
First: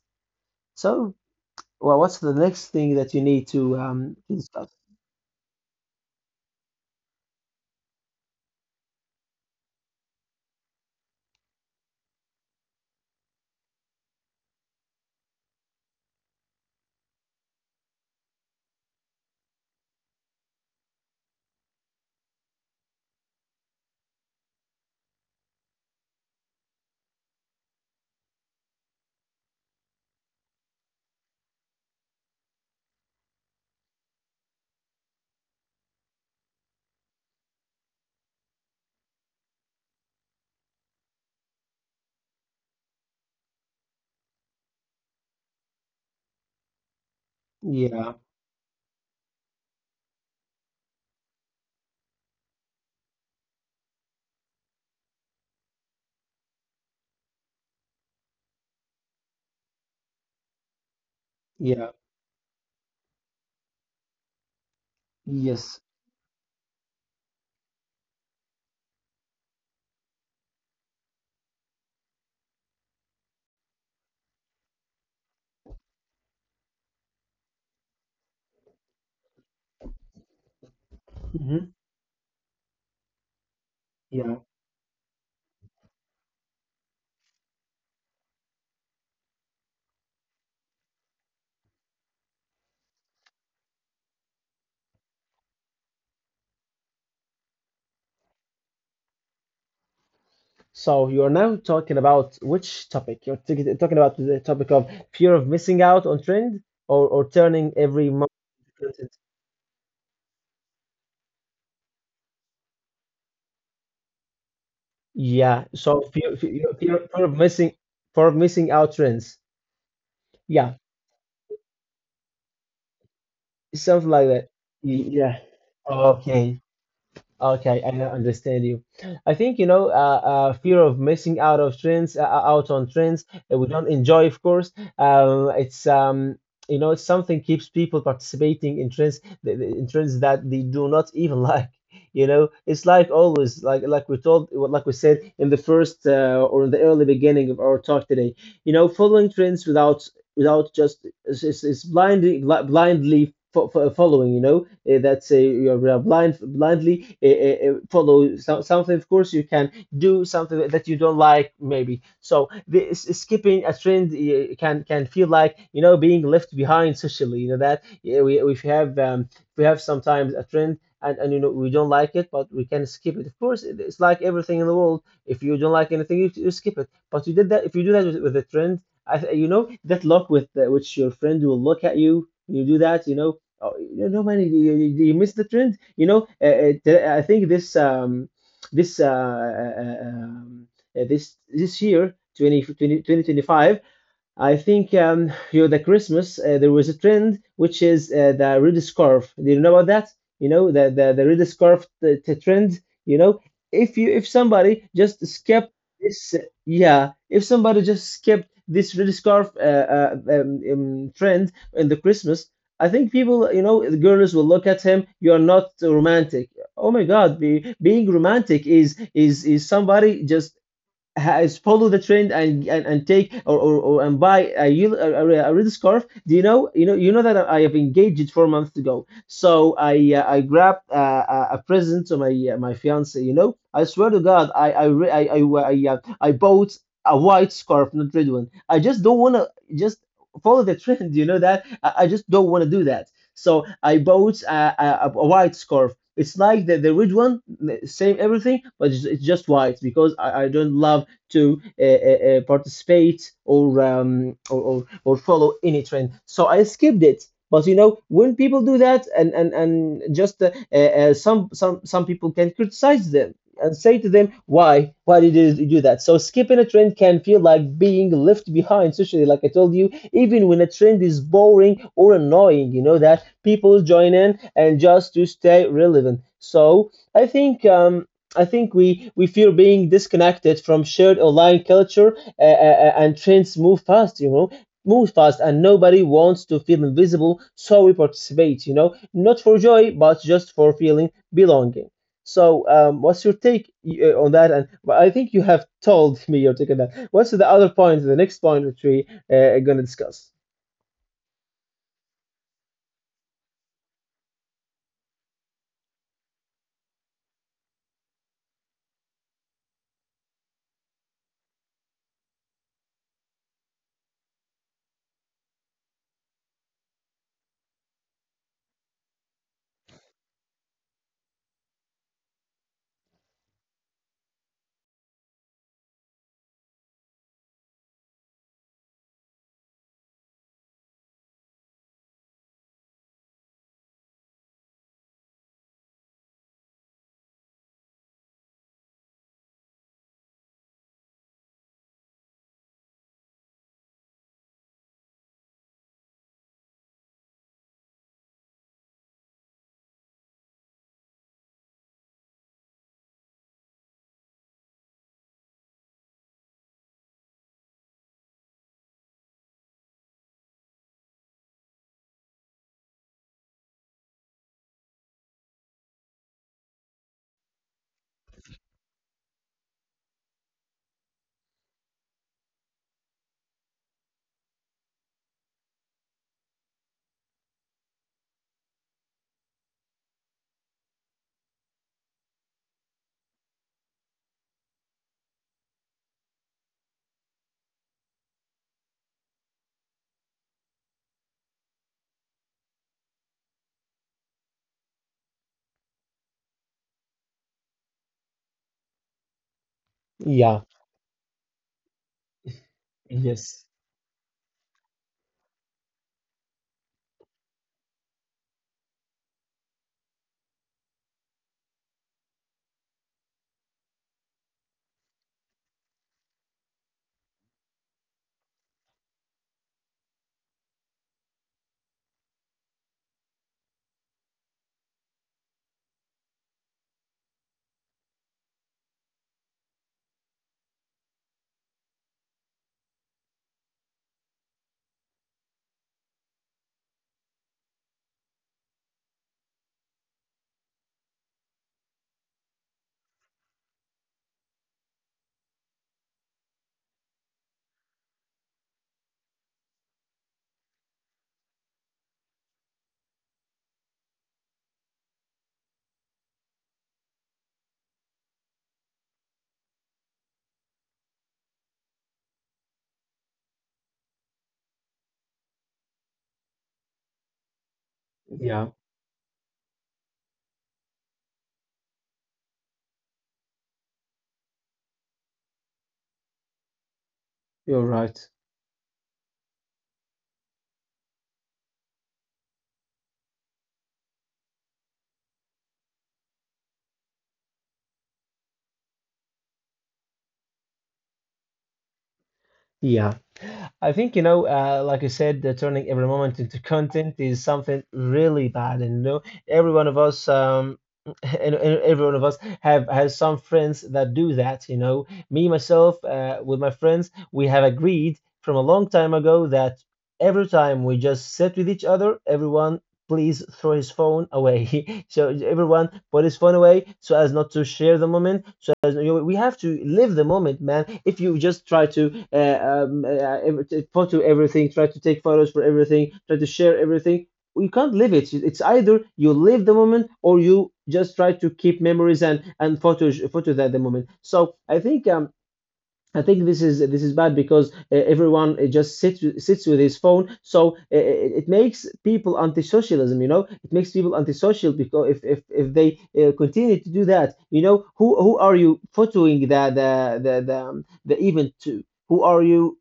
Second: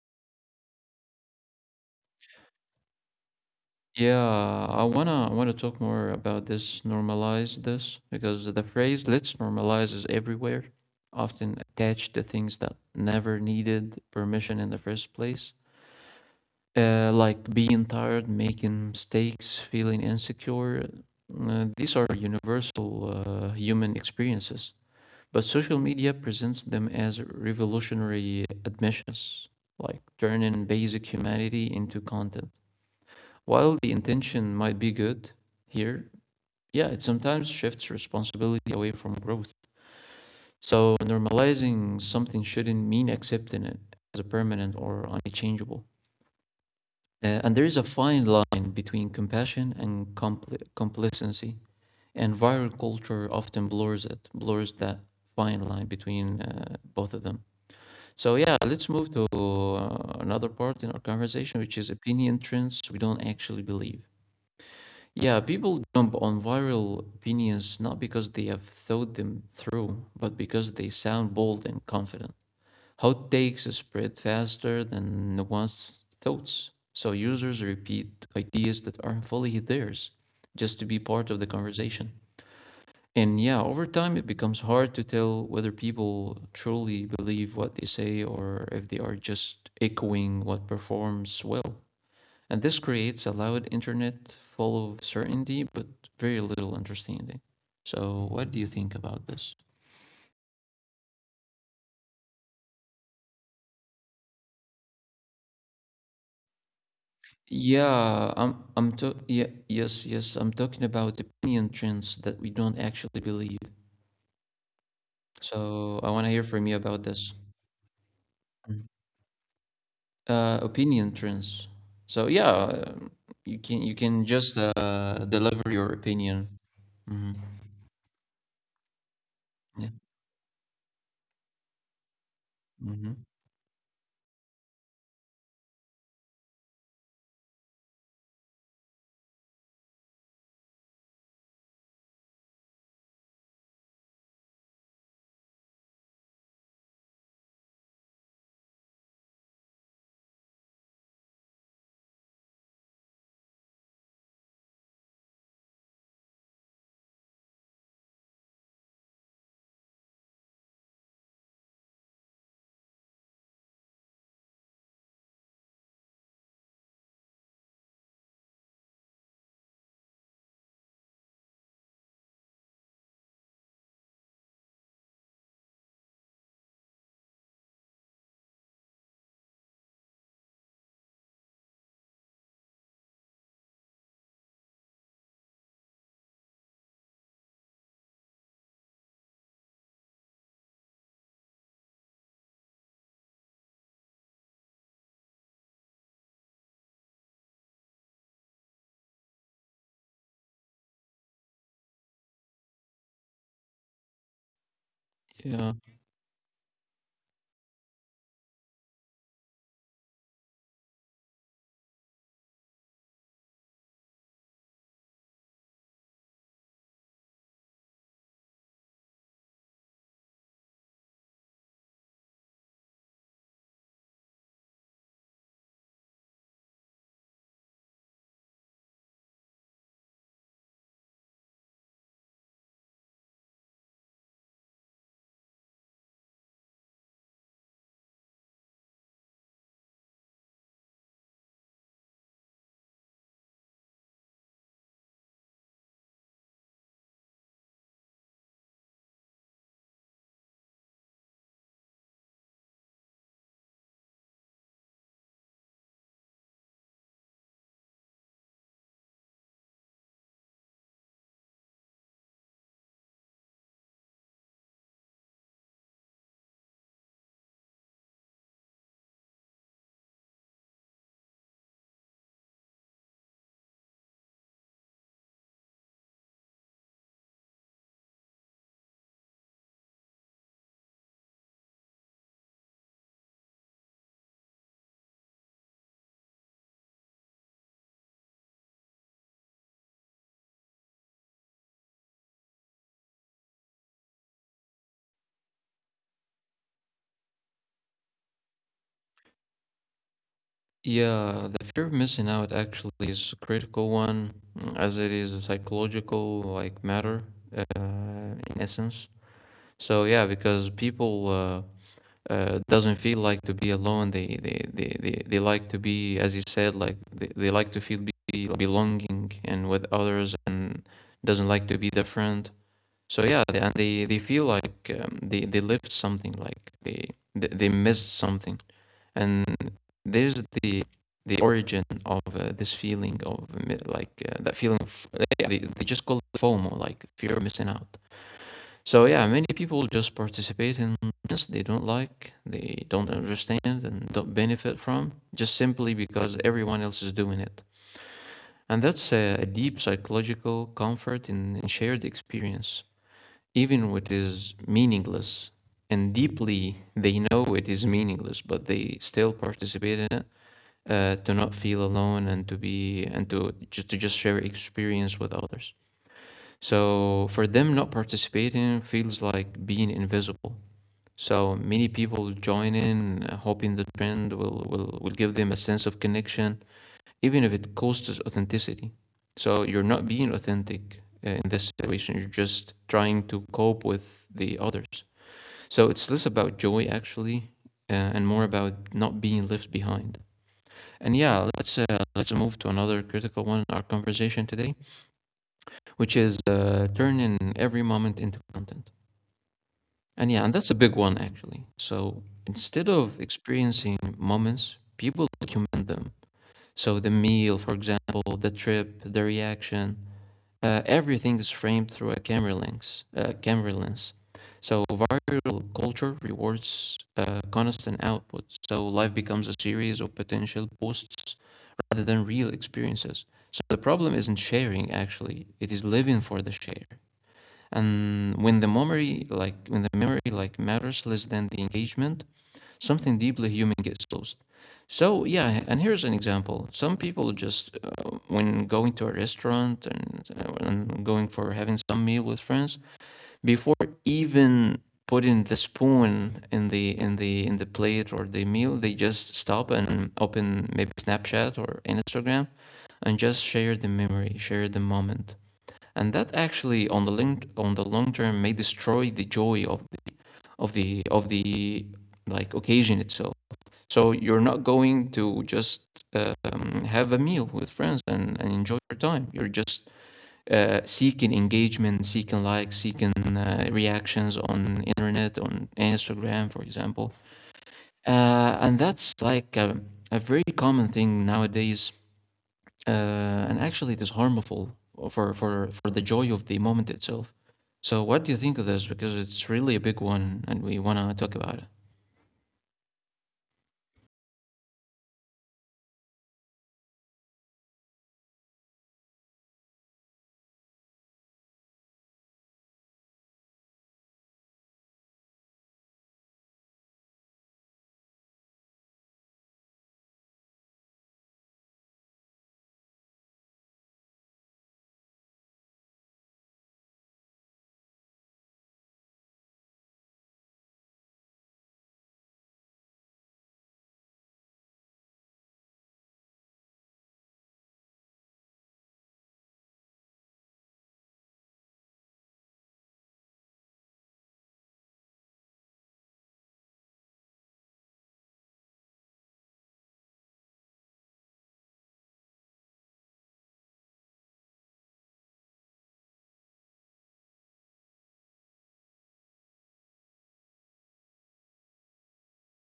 [SPEAKER 2] So, well, what's the next thing that you need to um,
[SPEAKER 1] Yeah,
[SPEAKER 2] discuss?
[SPEAKER 1] I wanna I wanna talk more about this, normalize this, because the phrase "let's normalize" is everywhere, often attached to things that never needed permission in the first place. Uh, like being tired, making mistakes, feeling insecure. Uh, these are universal uh, human experiences, but social media presents them as revolutionary admissions, like turning basic humanity into content. While the intention might be good here, yeah, it sometimes shifts responsibility away from growth. So normalizing something shouldn't mean accepting it as a permanent or unchangeable. Uh, and there is a
[SPEAKER 2] Yeah,
[SPEAKER 1] fine line between compassion and compli- complacency, and viral culture often blurs it, blurs that fine line between uh, both of them. So yeah, let's move to uh, another part in our conversation, which is
[SPEAKER 2] yeah,
[SPEAKER 1] opinion trends we don't actually believe. Yeah,
[SPEAKER 2] yes,
[SPEAKER 1] people jump on viral opinions not because they have thought them through, but because they sound bold and confident. Hot takes spread faster than nuanced thoughts, so users repeat ideas that aren't fully theirs just to be part of the
[SPEAKER 2] hmm,
[SPEAKER 1] conversation. And yeah, over time it
[SPEAKER 2] yeah.
[SPEAKER 1] becomes hard to tell whether people truly believe what they say or if they are just echoing what performs well. And this creates a loud internet full of certainty but very little understanding. So, what do you think about this?
[SPEAKER 2] So you are now talking about which topic? You're t- talking about the topic of fear of missing out on trend, or, or turning every month
[SPEAKER 1] Yeah, I'm
[SPEAKER 2] into
[SPEAKER 1] I'm
[SPEAKER 2] content.
[SPEAKER 1] to- yeah, yes, yes, I'm talking about opinion trends that we don't actually believe.
[SPEAKER 2] Yeah.
[SPEAKER 1] So,
[SPEAKER 2] So,
[SPEAKER 1] I want to
[SPEAKER 2] fear,
[SPEAKER 1] hear
[SPEAKER 2] fear,
[SPEAKER 1] from you about
[SPEAKER 2] fear fear
[SPEAKER 1] this.
[SPEAKER 2] of missing, fear of missing
[SPEAKER 1] Mm.
[SPEAKER 2] out trends.
[SPEAKER 1] Uh,
[SPEAKER 2] Yeah,
[SPEAKER 1] opinion trends. So, yeah, um, you can you
[SPEAKER 2] something like
[SPEAKER 1] can
[SPEAKER 2] that.
[SPEAKER 1] just
[SPEAKER 2] Y-
[SPEAKER 1] uh,
[SPEAKER 2] Yeah.
[SPEAKER 1] deliver your opinion.
[SPEAKER 2] Okay.
[SPEAKER 1] Mhm.
[SPEAKER 2] Okay, I now understand you. I think, you know,
[SPEAKER 1] Yeah.
[SPEAKER 2] uh, uh, fear of missing out of trends, uh, uh, out on trends
[SPEAKER 1] Hmm.
[SPEAKER 2] that we don't enjoy, of course. Um, it's, um, you know, it's something keeps people participating in trends, th- th- in trends that they do not even like. You know, it's like always, like like we told, like we said in the first, uh, or in the early beginning of our talk today. You know, following trends without without just, it's, it's, blindly blindly fo- fo- following, you know, uh, that's a you're uh, blind, blindly uh, uh, uh, follow so- something. Of course, you can do something that you don't like, maybe. So the, s- skipping a trend, uh, can can feel like, you know, being left behind socially, you know that. Yeah, we, we have, um, we have sometimes a trend, and, and you know, we don't like it, but we can skip it. Of course, it- it's like everything in the world. If you don't like anything, you, you skip it. But you did that if you do that with, with a trend. I, th- you know that look with uh, which your friend will look at you when you do that. You know, oh, you know, man, you, you, you you missed the trend. You know, uh, uh, th- I think this um, this uh, uh, uh, um, uh, this this year twenty, twenty, I think, um, you know, the Christmas, uh, there was a trend which is, uh, the red scarf. Do you know about that? You know the the, the red scarf, the, the trend. You know, if you if somebody just skipped
[SPEAKER 1] Yeah.
[SPEAKER 2] this, yeah, if somebody just skipped this red scarf uh, uh, um, um, trend in the Christmas, I think people, you know, the girls will look at him. You are not romantic. Oh my God, be, being romantic is is is somebody just has follow the trend and and, and take, or, or, or and buy a, yel- a, a- a red scarf. Do you know, you know, you know that I have engaged four months ago, so I uh, I grabbed uh, a a present to my, uh, my fiance. You know, I swear to God, I I re- I I, uh, I, uh, I bought a white scarf, not red one. I just don't want to just follow the trend. You know that, i, I just don't want to do that. So I bought, uh, a, a, a white scarf. It's like the, the red one, same everything. But it's, it's just white because I, I don't love to uh, uh, uh, participate, or, um, or or or follow any trend. So I skipped it. But you know, when people do that, and and and just uh, uh, uh, some some some people can criticize them and say to them, why why did you do that? So skipping a trend can feel like being left behind socially, like I told you. Even when a trend is boring or annoying, you know that people join in and just to stay relevant. So I think um, I think we, we fear being disconnected from shared online culture uh, uh, uh, and trends move fast, you know, move fast, and nobody wants to feel invisible, so we participate, you know, not for joy, but just for feeling belonging. So, um, what's your take uh, on that? And but I think you have told me your take on that. What's the other point, the next point that we uh, are going to discuss?
[SPEAKER 1] Yeah, the fear of missing out actually is a critical one, mm, as it is a psychological like matter uh, in essence. So yeah, because people uh, uh, doesn't feel like to be alone. They they, they, they they like to be, as you said, like they, they like to feel be belonging and with others, and doesn't like to be different. So yeah, they, and they they feel like um, they they lived something, like they they, they missed something and there's the the origin of uh, this feeling of like uh, that feeling of yeah, they, they just call it FOMO, like fear of missing out. So yeah, many people just participate in this they don't like, they don't understand, and don't benefit from just simply because everyone else is doing it. And that's a, a deep psychological comfort in, in shared experience, even when it is meaningless. And deeply, they know it is meaningless, but they still participate in it uh, to not feel alone and to be and to just to just share experience with others. So for them, not participating feels like being invisible. So many people join in, uh, hoping the trend will will will give them a sense of connection, even if it costs authenticity. So you're not being authentic uh, in this situation. You're just trying to cope with the others. So it's less about joy actually, uh, and more about not being left behind. And yeah, let's uh, let's move to another critical one in our conversation today, which is uh, turning every moment into content. And yeah,
[SPEAKER 2] Yeah.
[SPEAKER 1] and that's a big one actually. So instead of
[SPEAKER 2] Yes.
[SPEAKER 1] experiencing moments, people document them. So the meal, for example, the trip, the reaction, uh, everything is framed through a camera lens. Uh, camera lens. So viral culture rewards uh, constant output. So life becomes a series of potential posts rather than real experiences. So the problem isn't sharing actually, it is living for the share. And when the memory like when the memory like matters less than the engagement, something deeply human gets lost. So yeah, and here's an example. Some people just uh, when going to a restaurant and, uh, and going for having some meal with friends before even putting the spoon in the in the in the plate or the meal, they just stop and open maybe Snapchat or Instagram and just share the memory, share the moment. And that actually on the link on the long term may destroy the joy of the, of the of the like occasion itself. So you're not going to just uh, um, have a meal with friends and, and
[SPEAKER 2] Yeah,
[SPEAKER 1] enjoy your time. You're just uh, seeking engagement, seeking likes, seeking uh, reactions on internet, on Instagram, for example.
[SPEAKER 2] you're right.
[SPEAKER 1] Uh, and that's like a, a very common thing nowadays uh, and actually it is harmful for, for, for the joy of the moment itself. So what do you think of this? Because it's really a big one and we want to talk about it.
[SPEAKER 2] Yeah. I think, you know, uh, like I said, uh, turning every moment into content is something really bad. And, you know, every one of us, um, and, and every one of us have has some friends that do that. You know, me, myself, uh, with my friends, we have agreed from a long time ago that every time we just sit with each other, everyone please throw his phone away. So everyone put his phone away so as not to share the moment. So as, you, know, we have to live the moment, man. If you just try to uh, um, uh, photo everything, try to take photos for everything, try to share everything, you can't live it. It's either you live the moment or you just try to keep memories and and photos photo that the moment. So I think um I think this is this is bad because uh, everyone uh, just sits with- sits with his phone, so uh, it, it makes people anti-socialism. You know, it makes people antisocial because if if, if they uh, continue to do that, you know, who who are you photoing the the the the, um, the event to? Who are you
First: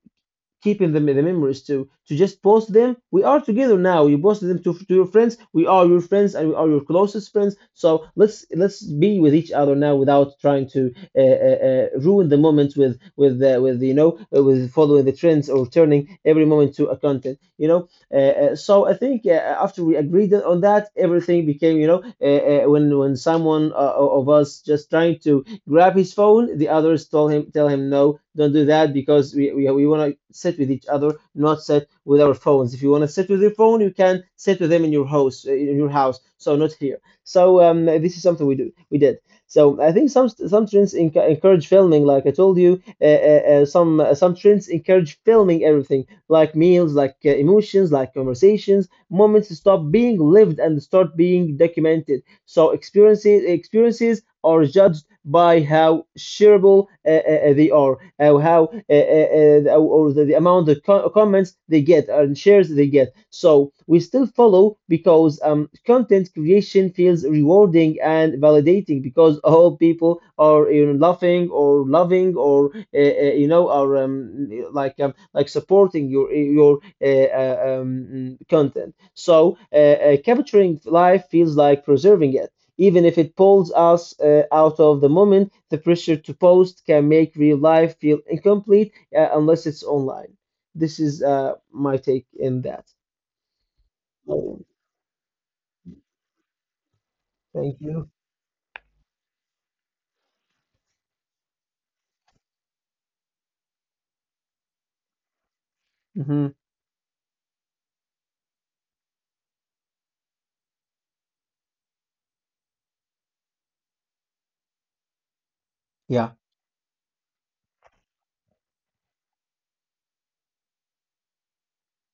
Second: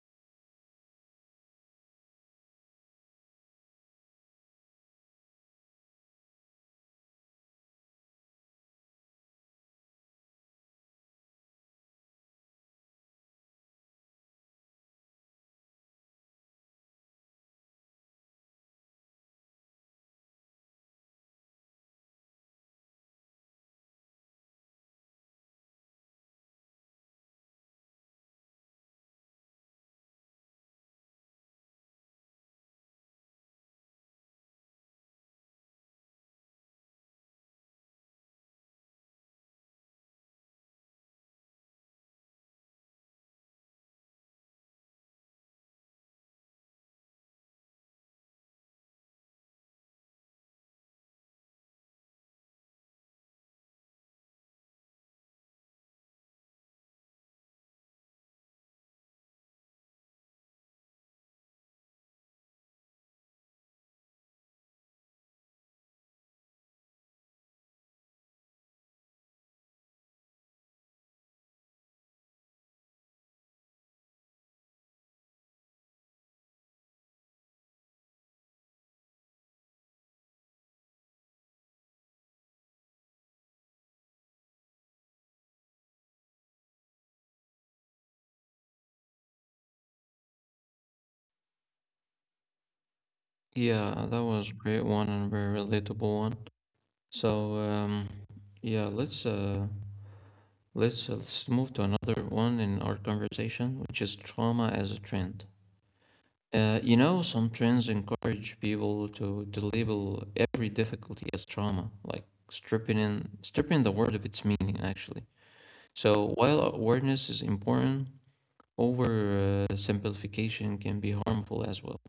[SPEAKER 2] keeping the, the memories to to just post them? We are together now. You posted them to, to your friends. We are your friends and we are your closest friends, so let's let's be with each other now without trying to uh, uh, uh, ruin the moment with with uh, with you know uh, with following the trends or turning every moment to a content. you know uh, uh, so I think uh, after we agreed on that, everything became, you know, uh, uh, when when someone uh, of us just trying to grab his phone, the others told him, tell him, no, don't do that because we, we, we want to sit with each other, not sit with our phones. If you want to sit with your phone, you can sit with them in your house, uh, in your house. So not here. So um, this is something we do, we did. So I think some some trends encourage filming, like I told you. Uh, uh, uh, some uh, some trends encourage filming everything, like meals, like uh, emotions, like conversations. Moments stop being lived and start being documented. So experiences experiences are judged by how shareable uh, uh, uh, they are, uh, how uh, uh, uh, or the, the amount of co- comments they get and shares they get. So we still follow because um, content creation feels rewarding and validating because all people are you know, laughing or loving or uh, uh, you know, are um, like um, like supporting your your uh, uh, um, content. So uh, uh, capturing life feels like preserving it even if it pulls us uh, out of the moment. The pressure to post can make real life feel incomplete uh, unless it's online. This is uh, my take in that.
[SPEAKER 1] Yeah, that was
[SPEAKER 2] Oh,
[SPEAKER 1] great one and a very relatable one. So
[SPEAKER 2] thank you.
[SPEAKER 1] um, yeah, let's uh, let's uh, let's move to another one in our conversation, which is trauma as a trend.
[SPEAKER 2] Hmm.
[SPEAKER 1] Uh, you know, some trends encourage people to, to label every difficulty as trauma, like stripping in stripping the word of its meaning, actually. So
[SPEAKER 2] Yeah,
[SPEAKER 1] while awareness is important, over uh, simplification can be harmful as well.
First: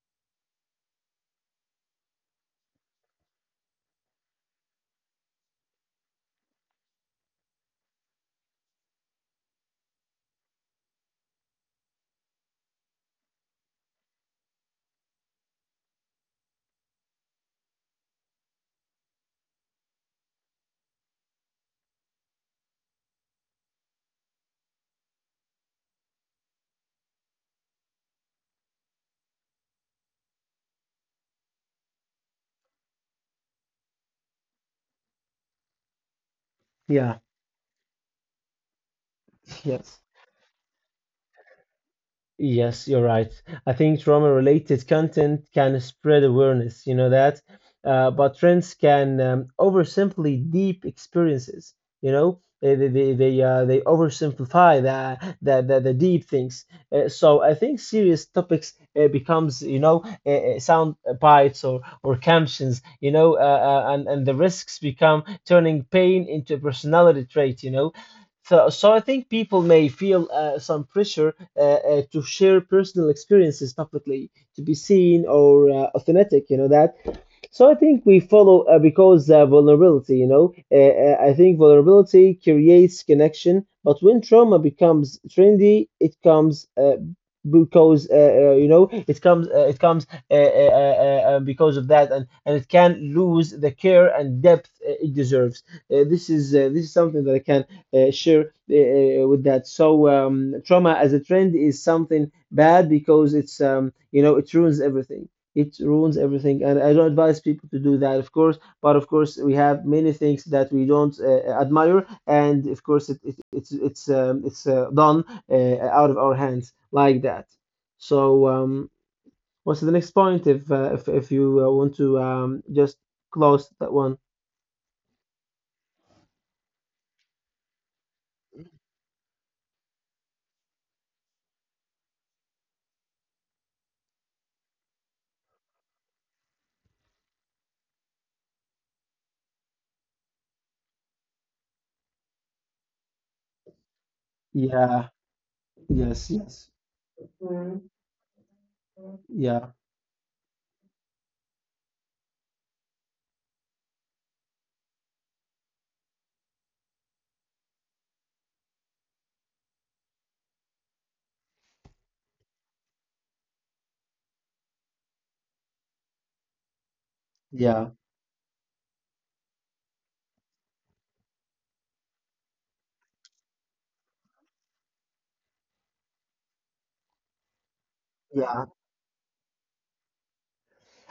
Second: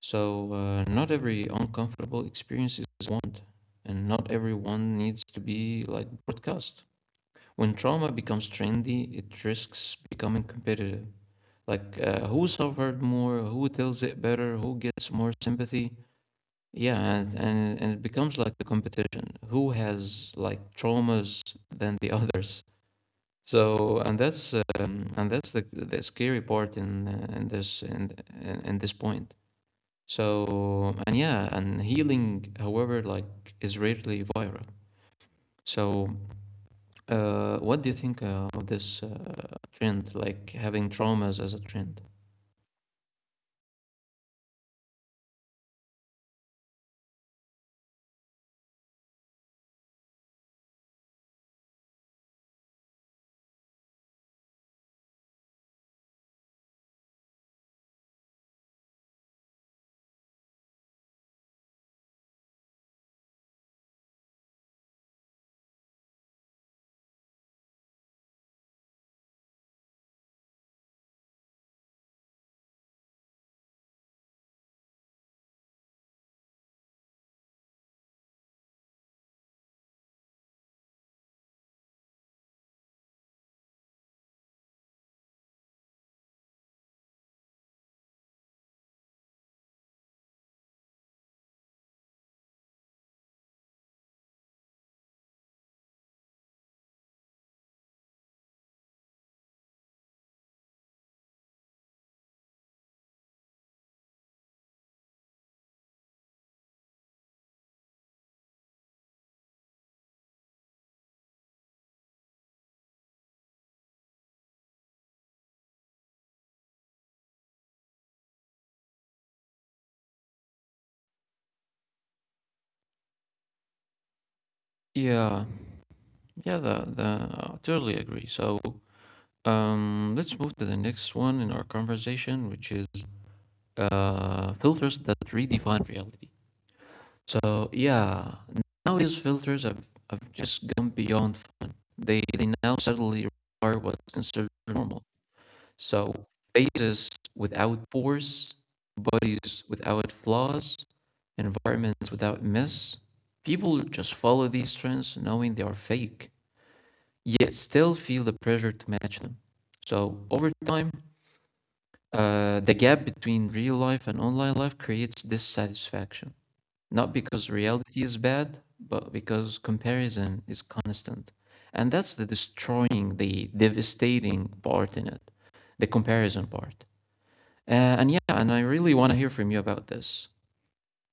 [SPEAKER 1] So uh, not every uncomfortable experience is want, and not everyone needs to be like broadcast. When trauma becomes trendy, it risks becoming competitive. Like uh, who suffered more, who tells it better, who gets more sympathy. Yeah, and, and, and it becomes like a competition. Who has like traumas than the others? So and that's um, and that's the the scary part in uh, in this in, in in this point. So and yeah, and healing, however, like is rarely viral. So
[SPEAKER 2] yeah,
[SPEAKER 1] uh, what do you think uh, of this uh,
[SPEAKER 2] yes.
[SPEAKER 1] trend, like having traumas as a trend?
[SPEAKER 2] Yes, you're right. I think trauma-related content can spread awareness, you know that, uh, but trends can um, oversimplify deep experiences. You know, they they they they, uh, they oversimplify the the, the the deep things. Uh, so I think serious topics uh, becomes you know uh, uh, sound bites or or captions. You know, uh, uh, and and the risks become turning pain into a personality trait. You know, so, so I think people may feel uh, some pressure uh, uh, to share personal experiences publicly to be seen or uh, authentic. You know that. So I think we follow uh, because uh, vulnerability, you know, uh, uh, I think vulnerability creates connection, but when trauma becomes trendy, it comes uh, because uh, uh, you know, it comes uh, it comes uh, uh, uh, uh, uh, because of that, and and it can lose the care and depth uh, it deserves. Uh, this is uh, this is something that I can uh, share uh, uh, with that. So um, trauma as a trend is something bad because it's um, you know, it ruins everything. It ruins everything and I don't advise people to do that, of course. But of course, we have many things that we don't uh, admire, and of course it, it, it's it's um, it's uh, done uh, out of our hands like that. So um what's the next point if uh, if, if you uh, want to um just close that one?
[SPEAKER 1] Yeah, yeah, the the I totally agree. So um, let's move to the next one in our conversation, which is uh, filters that redefine reality. So yeah, nowadays filters have, have just gone beyond fun. They they now suddenly require what's considered normal.
[SPEAKER 2] Yeah,
[SPEAKER 1] So
[SPEAKER 2] yes, yes,
[SPEAKER 1] faces without pores, bodies
[SPEAKER 2] yeah,
[SPEAKER 1] without flaws, environments without mess. People just follow these trends knowing they are fake, yet still feel the pressure to match them. So over time, uh, the gap between real life and online life creates dissatisfaction not because
[SPEAKER 2] yeah,
[SPEAKER 1] reality is bad, but because comparison is constant. And that's the destroying, the devastating part in it, the comparison part. Uh, and yeah, and I
[SPEAKER 2] yeah.
[SPEAKER 1] really want to hear from you about this.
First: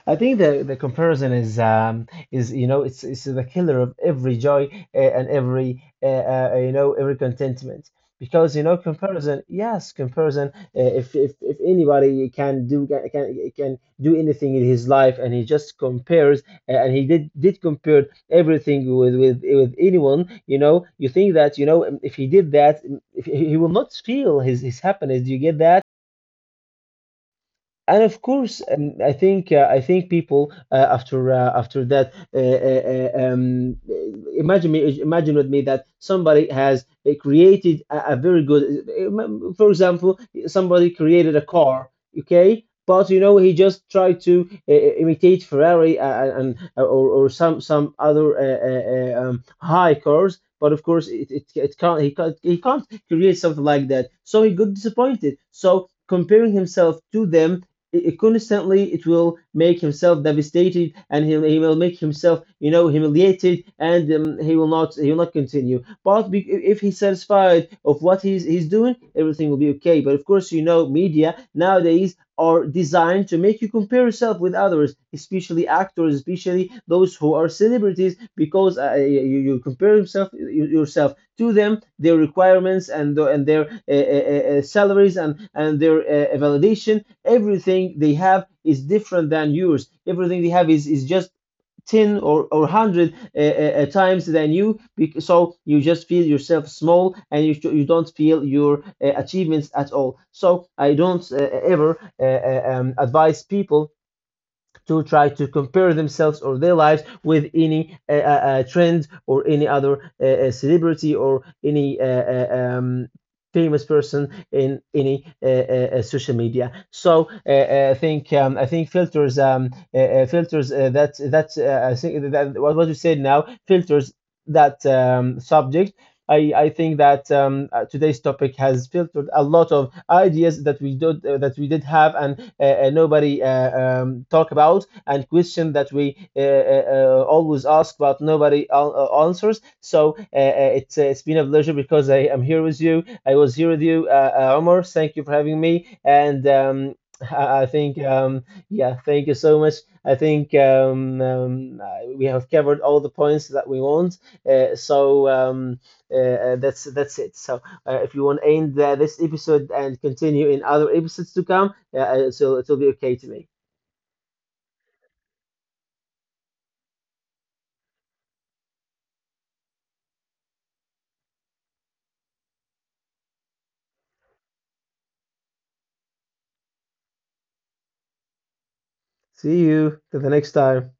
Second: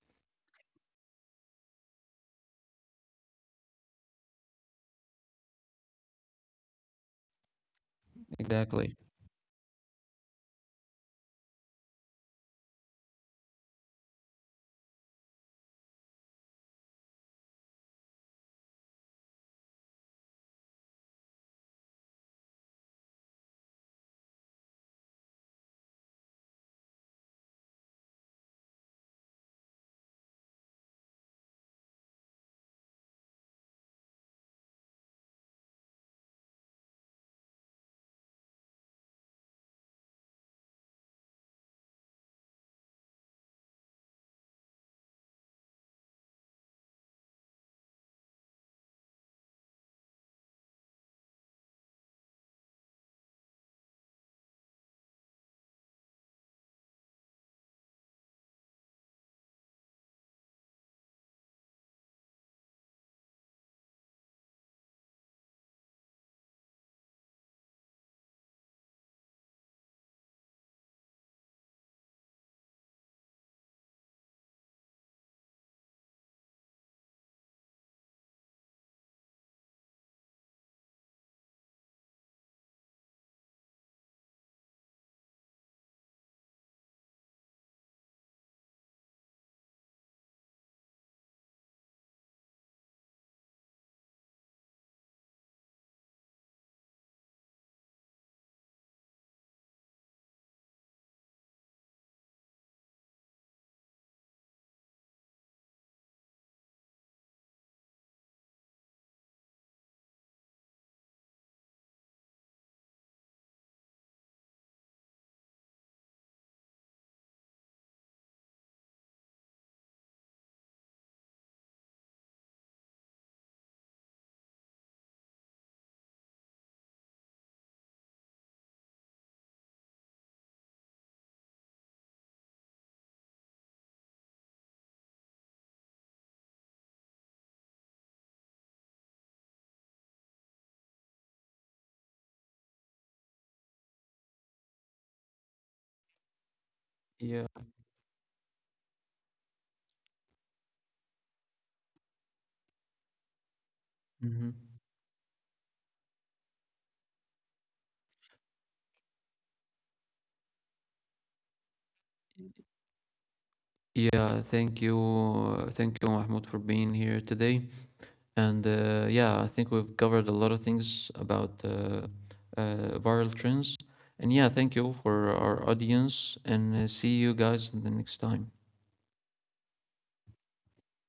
[SPEAKER 2] I think the, the comparison is um, is you know, it's it's the killer of every joy uh, and every uh, uh, you know every contentment because you know,
[SPEAKER 1] Exactly.
[SPEAKER 2] comparison, yes, comparison, uh, if, if, if anybody can do can can do anything in his life and he just compares uh, and he did did compare everything with with with anyone, you know, you think that, you know, if he did that, if he he will not feel his his happiness. Do you get that? And of course, um, I think uh, I think people uh, after uh, after that uh, uh, uh, um, imagine me, imagine with me that somebody has uh, created a, a very good, uh, for example, somebody created a car, okay, but you know, he just tried to uh, imitate Ferrari uh, and or, or some some other uh, uh, uh, um, high cars. But of course, it, it, it can't, he can't he can't create something like that. So he got disappointed. So comparing himself to them i- constantly, it will make himself devastated, and he, he will make himself, you know, humiliated, and um, he will not, he will not continue. But be, i- if he's satisfied of what he's he's doing, everything will be okay. But of course, you know, media nowadays are designed to make you compare yourself with others, especially actors, especially those who are celebrities, because uh, you, you compare yourself yourself to them, their requirements and and their uh, uh, uh, uh, salaries, and and their uh, validation. Everything they have is different than yours. Everything they have is, is just ten or, or one hundred uh, uh, uh, times than you. So you just feel yourself small and you, you don't feel your uh, achievements at all. So I don't uh, ever uh, uh, um, advise people to try to compare themselves or their lives with any uh, uh, trend or any other uh, uh, celebrity or any uh, uh, um, famous person in any uh, uh, uh, social media. So uh, uh, I think um, I think filters, um, uh, uh, filters uh, that that's uh, I think that what what you said now, filters, that um, subject, I, I think that um, uh, today's topic has filtered a lot of ideas that we did uh, that we did have, and uh, uh, nobody uh, um, talk about, and question that we uh, uh, uh, always ask but nobody al- uh, answers. So uh, uh, it's uh, it's been a pleasure because I am here with you. I was here with you, uh, uh, Omar. Thank you for having me. And um,
[SPEAKER 1] Yeah.
[SPEAKER 2] I I think um, yeah, thank you so much. I think um, um, uh, we have covered all the points that we want.
[SPEAKER 1] Hmm.
[SPEAKER 2] Uh, so. Um, uh, uh, that's that's it. So uh, if you want to end uh, this episode and continue in other episodes to come, uh, uh, so it'll be okay to me.
[SPEAKER 1] Yeah. Thank you. uh, Thank you, Mahmoud, for being here today. And uh, yeah, I think we've covered a lot of things about uh, uh, viral trends. And yeah, thank you for our audience, and uh, see you guys the next time.
[SPEAKER 2] See you to the next time.